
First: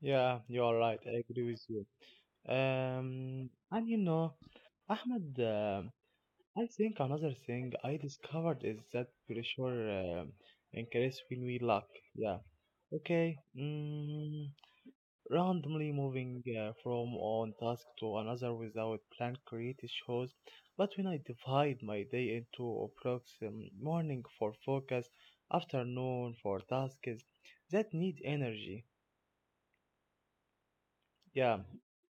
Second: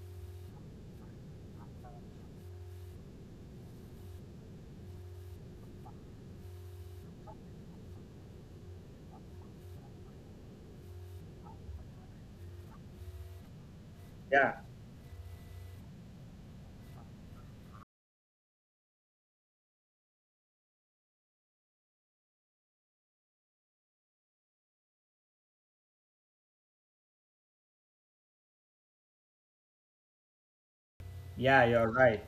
Speaker 1: Yeah, you are right. I agree with you. And you know, Ahmed, I think another thing I discovered is that pressure um increases when we lack. Yeah. Okay.
Speaker 2: Yeah,
Speaker 1: Randomly moving from one task to another without plan creates shows. But when I divide my day into approximately morning for focus, afternoon for tasks that need energy.
Speaker 2: yeah,
Speaker 1: Yeah.
Speaker 2: you're right.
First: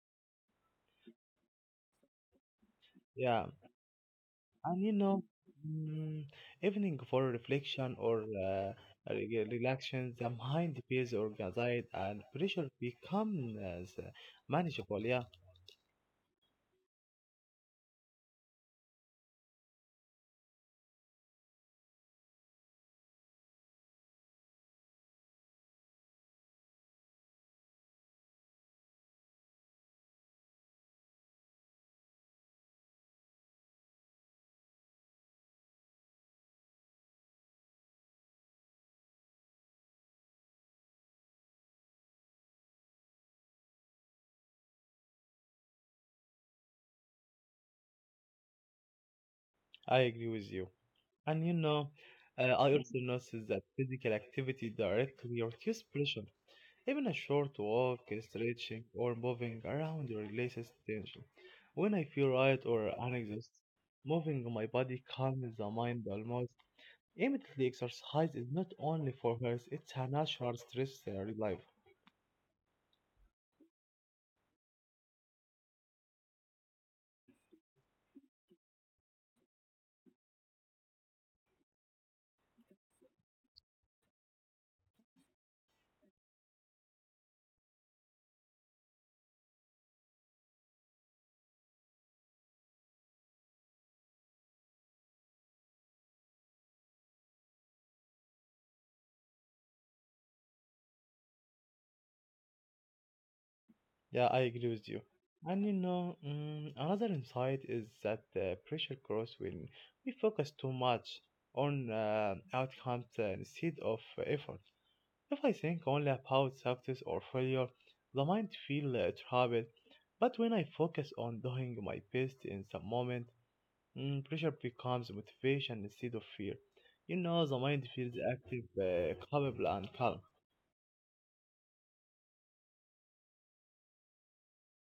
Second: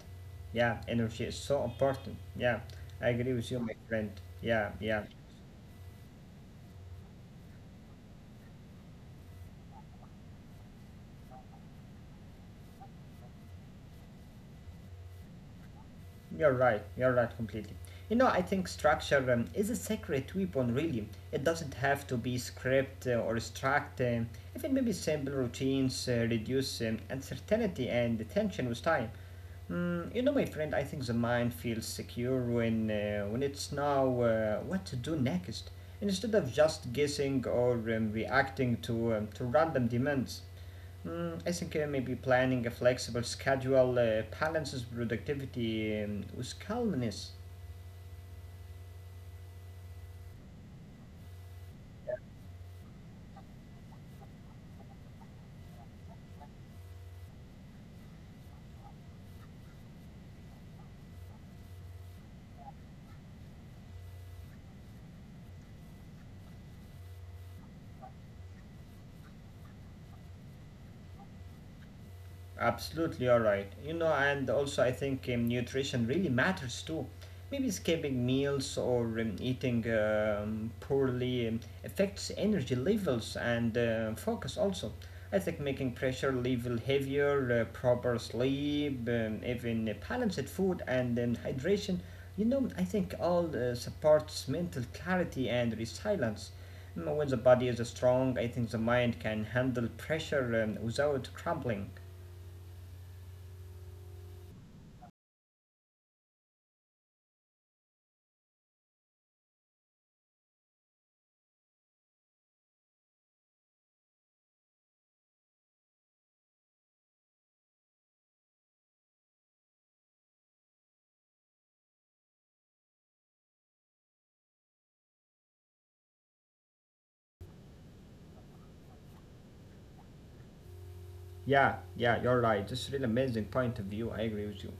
Speaker 2: Yeah, energy is so important. Yeah, I agree
Speaker 1: Yeah.
Speaker 2: with you, my friend. Yeah,
Speaker 1: And you
Speaker 2: yeah,
Speaker 1: know, mm, evening for reflection or relaxation, the mind feels organized and pressure becomes uh, manageable. Yeah,
Speaker 2: you're right. You're right completely. You know, I think structure is a secret weapon, really. It doesn't have to be script or struct. Even maybe simple routines reduce uncertainty and tension with time. Mm, you know, my friend, I think the mind feels secure when it's now what to do next, instead of just guessing or reacting to random demands. Mm, I think maybe planning a flexible schedule balances productivity with calmness.
Speaker 1: I agree with you. And you know, I also notice that physical activity directly reduces pressure. Even a short walk, stretching, or moving around releases tension. When I feel right or anxious, moving my body calms the mind almost immediately. Exercise is not only for health, it's a natural stress reliever.
Speaker 2: Absolutely, all right. You know, and also I think nutrition really matters too. Maybe skipping meals or eating poorly affects energy levels and focus also. I think making pressure level heavier, proper sleep, even balanced food and hydration, you know, I think all supports mental clarity and resilience. Mm, when the body is strong, I think the mind can handle pressure without crumbling.
Speaker 1: Yeah, I agree with you. And you know, another insight is that pressure grows when we focus too much on outcomes instead of effort. If I think only about success or failure, the mind feels troubled. But when I focus on doing my best in some moment, pressure becomes motivation instead of fear. You know, the mind feels active, capable, and calm.
Speaker 2: Yeah, you're right. It's really amazing point of view. I agree with you.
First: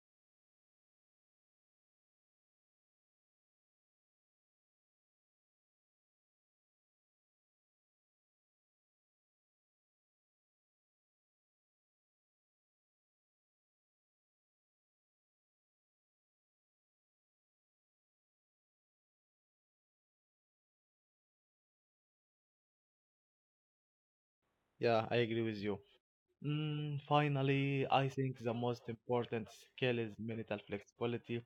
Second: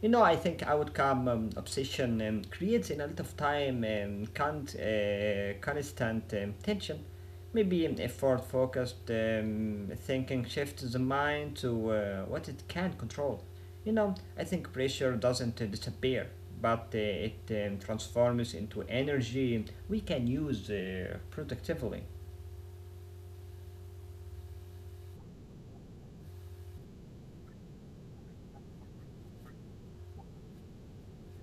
Speaker 2: You know, I think outcome obsession creates in a lot of time can't, constant tension. Maybe effort focused thinking shifts the mind to what it can control. You know, I think pressure doesn't disappear, but it transforms into energy we can use productively.
Speaker 1: Yeah, I agree with you. Finally, I think the most important skill is mental flexibility.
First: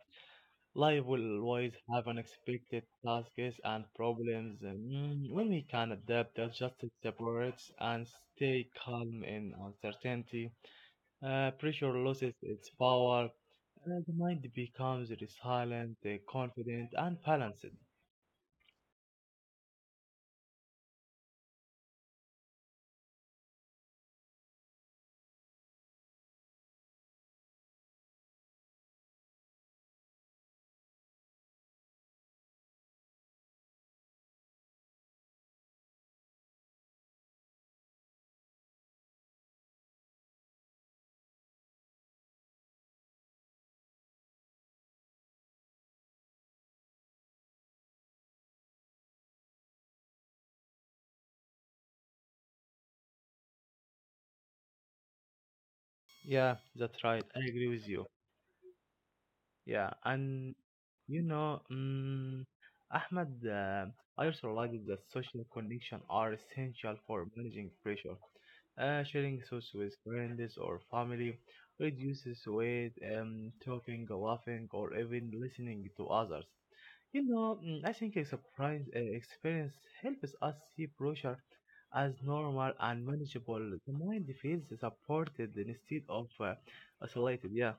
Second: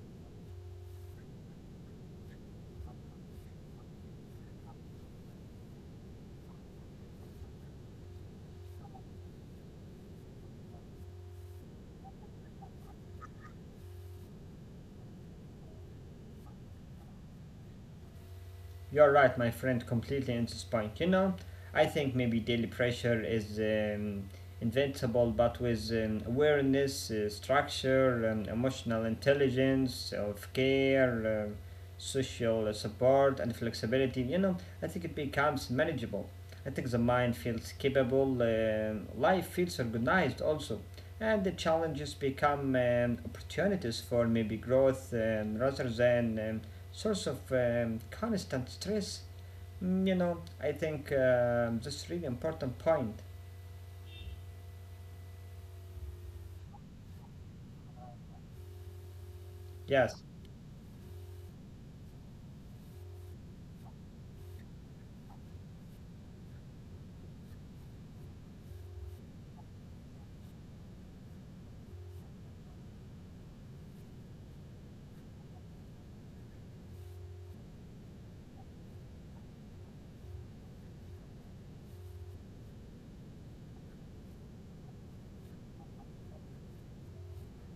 Speaker 1: Life will always have unexpected tasks and problems. When we can adapt, adjust, separate, and stay calm in uncertainty, pressure loses its power. The mind becomes resilient, confident, and balanced.
Speaker 2: You're right, my friend, completely into spike. You know, I think maybe daily pressure is invincible, but with awareness, structure, emotional intelligence, self care, social support, and flexibility, you know, I think it becomes manageable. I think the mind feels capable, life feels organized also, and the challenges become opportunities for maybe growth rather than source of constant stress. Mm, you know, I think this that's really important point.
Speaker 1: Yeah, that's right. I agree with you. Yeah,
Speaker 2: Yes.
Speaker 1: and you know, Ahmed, I also realized that social connection are essential for managing pressure. Sharing thoughts with friends or family reduces weight, talking, laughing, or even listening to others. You know, I think surprise experience helps us see pressure as normal and manageable. The mind feels supported instead of isolated. Yeah.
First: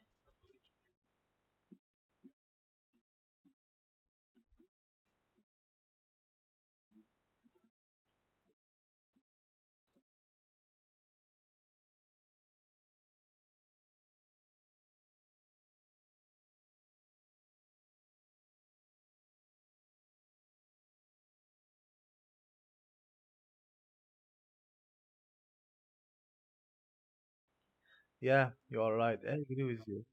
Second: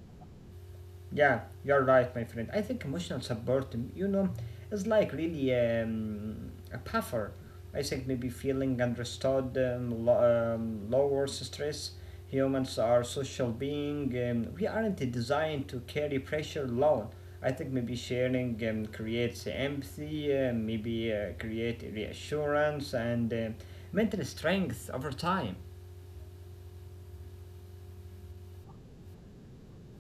Speaker 2: Yeah, you're right, my friend. I think emotional support, you know, is like really a buffer. I think maybe feeling understood lowers stress. Humans are social being. We aren't designed to carry pressure alone. I think maybe sharing creates empathy, maybe create reassurance and mental strength over time.
Speaker 1: Yeah, you're right. I agree with you.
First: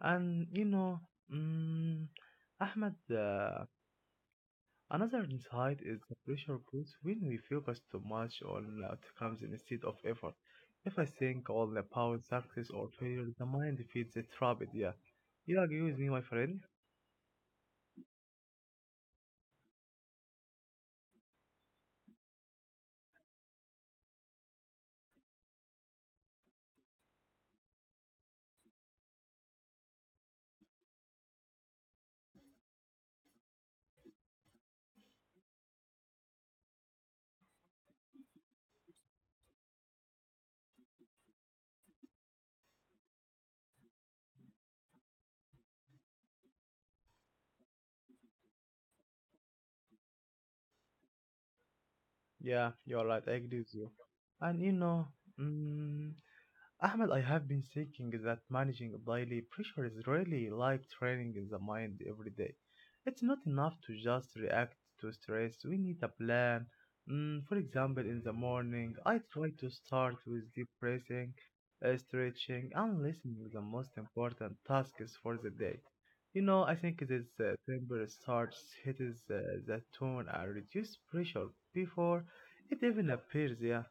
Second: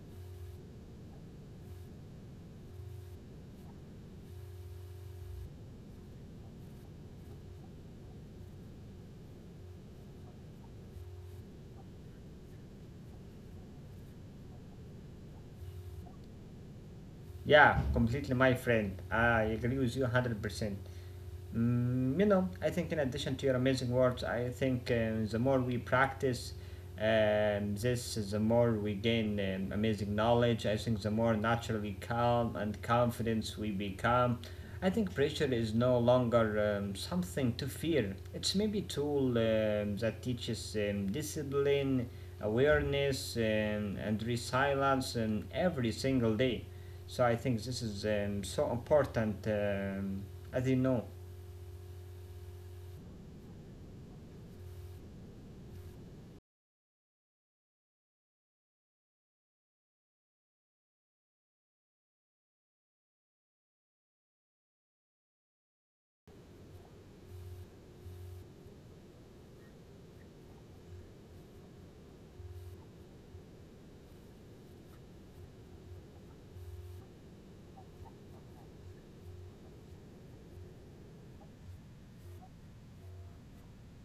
Speaker 1: And you know, mm, Ahmed, another insight is the pressure grows when we focus too much on outcomes instead of effort. If I think all about success or failure, the mind feeds it rapid. Yeah, you agree with me, my friend?
Speaker 2: Yeah, completely, my friend. I agree with you 100%. Mm, you know, I think in addition to your amazing words, I think the more we practice this, the more we gain amazing knowledge. I think the more naturally calm and confidence we become. I think pressure is no longer something to fear. It's maybe a tool that teaches discipline, awareness, and resilience every single day. So I think this is so important, as you know.
Speaker 1: Yeah, you're right. I agree with you. And you know, mm, Ahmed, I have been thinking that managing daily pressure is really like training in the mind every day. It's not enough to just react to stress. We need a plan. For example, in the morning, I try to start with deep breathing, stretching, and listening to the most important tasks for the day. You know, I think this simple start hits the tone and reduce pressure before it even appears. Yeah.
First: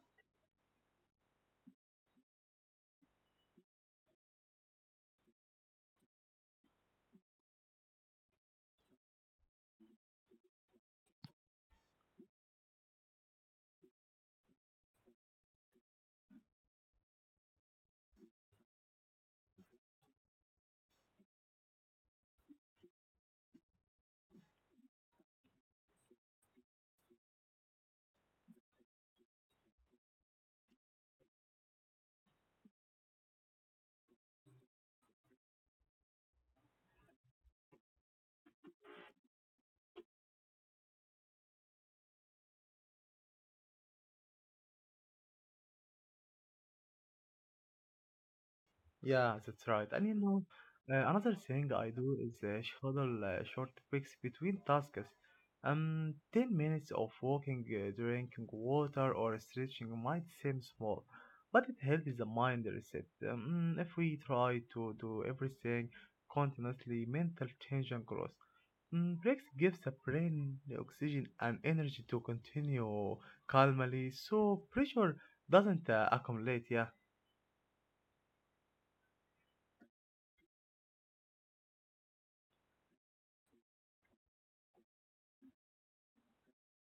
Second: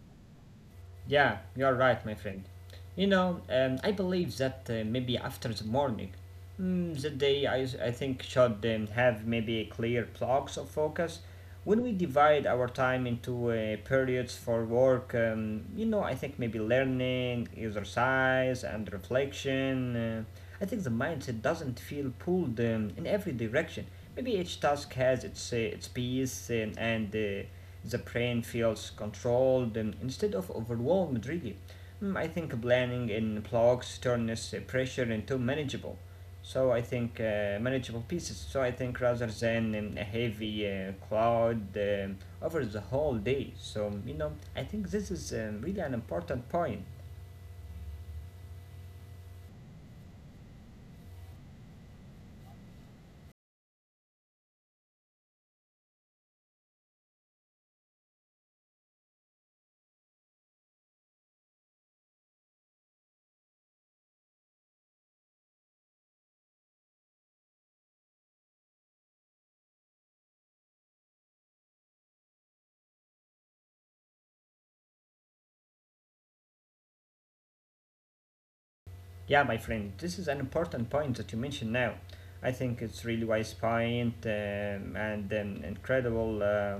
Speaker 2: Yeah, you're right, my friend. You know, I believe that maybe after the morning, mm, the day I think should have maybe clear blocks of focus. When we divide our time into periods for work, you know, I think maybe learning, exercise, and reflection. I think the mindset doesn't feel pulled in every direction. Maybe each task has its piece and the brain feels controlled instead of overwhelmed, really. Mm, I think planning in blocks turns pressure into manageable. So I think manageable pieces. So I think rather than a heavy cloud over the whole day. So you know, I think this is really an important point.
Speaker 1: Yeah, that's right. And you know, another thing I do is schedule short breaks between tasks. 10 minutes of walking, drinking water, or stretching might seem small, but it helps the mind reset. If we try to do everything continuously, mental change and growth. Breaks gives the brain the oxygen and energy to continue calmly, so pressure doesn't accumulate. Yeah,
Speaker 2: Yeah, my friend, this is an important point that you mentioned now. I think it's really wise point and incredible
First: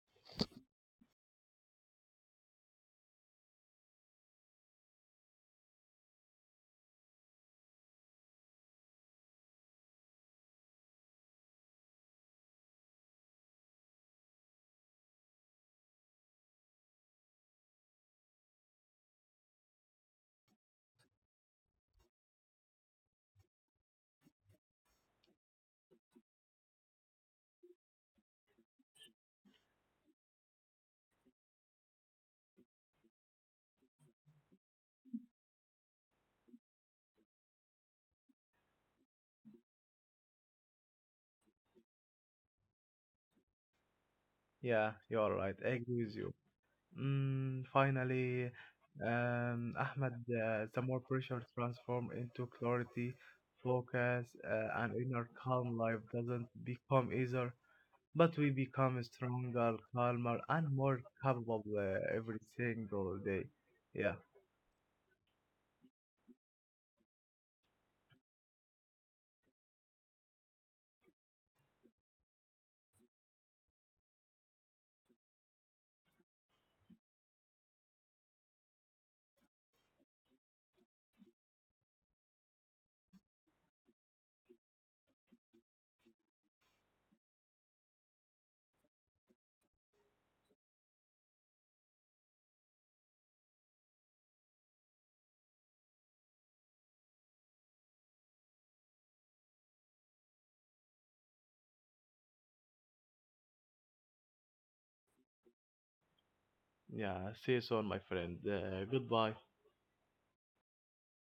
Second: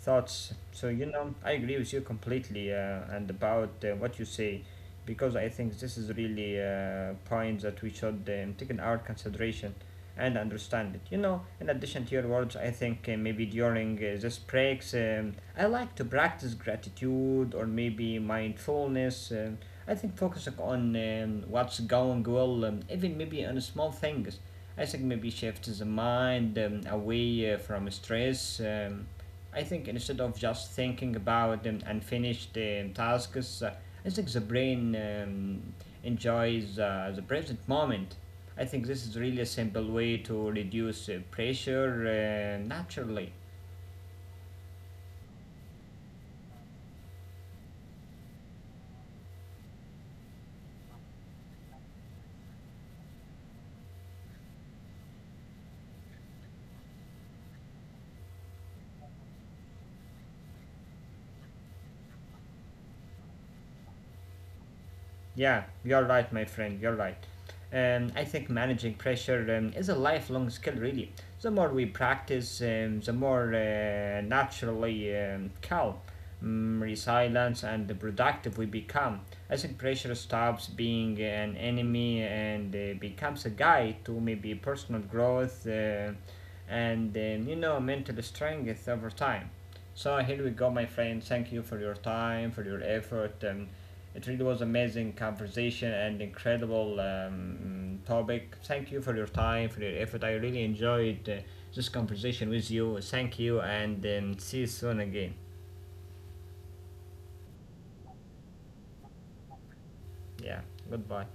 Speaker 2: thoughts. So, you know, I agree with you completely and about what you say because I think this is really a point that we should take in our consideration and understand it. You know, in addition to your words, I think maybe during this breaks, I like to practice gratitude or maybe mindfulness. I think focusing on what's going well, even maybe on small things, I think maybe shifts the mind away from stress. I think instead of just thinking about unfinished tasks, I think the brain enjoys the present moment. I think this is really a simple way to reduce pressure naturally.
Speaker 1: yeah, you're right. I agree with you. Finally, Ahmed, the more pressure transforms into clarity, focus, and inner calm. Life doesn't become easier, but we become stronger, calmer, and more capable every single day. Yeah,
Speaker 2: Yeah, you're right, my friend, you're right. I think managing pressure is a lifelong skill, really. The more we practice, the more naturally calm, resilient, and productive we become. I think pressure stops being an enemy and becomes a guide to maybe personal growth and you know, mental strength over time. So here we go, my friend. Thank you for your time, for your effort. It really was amazing conversation and incredible topic. Thank you for your time, for your effort. I really enjoyed this conversation with you. Thank you, and see you soon again.
Speaker 1: yeah. See you soon, my friend. Goodbye.
Speaker 2: Yeah, goodbye.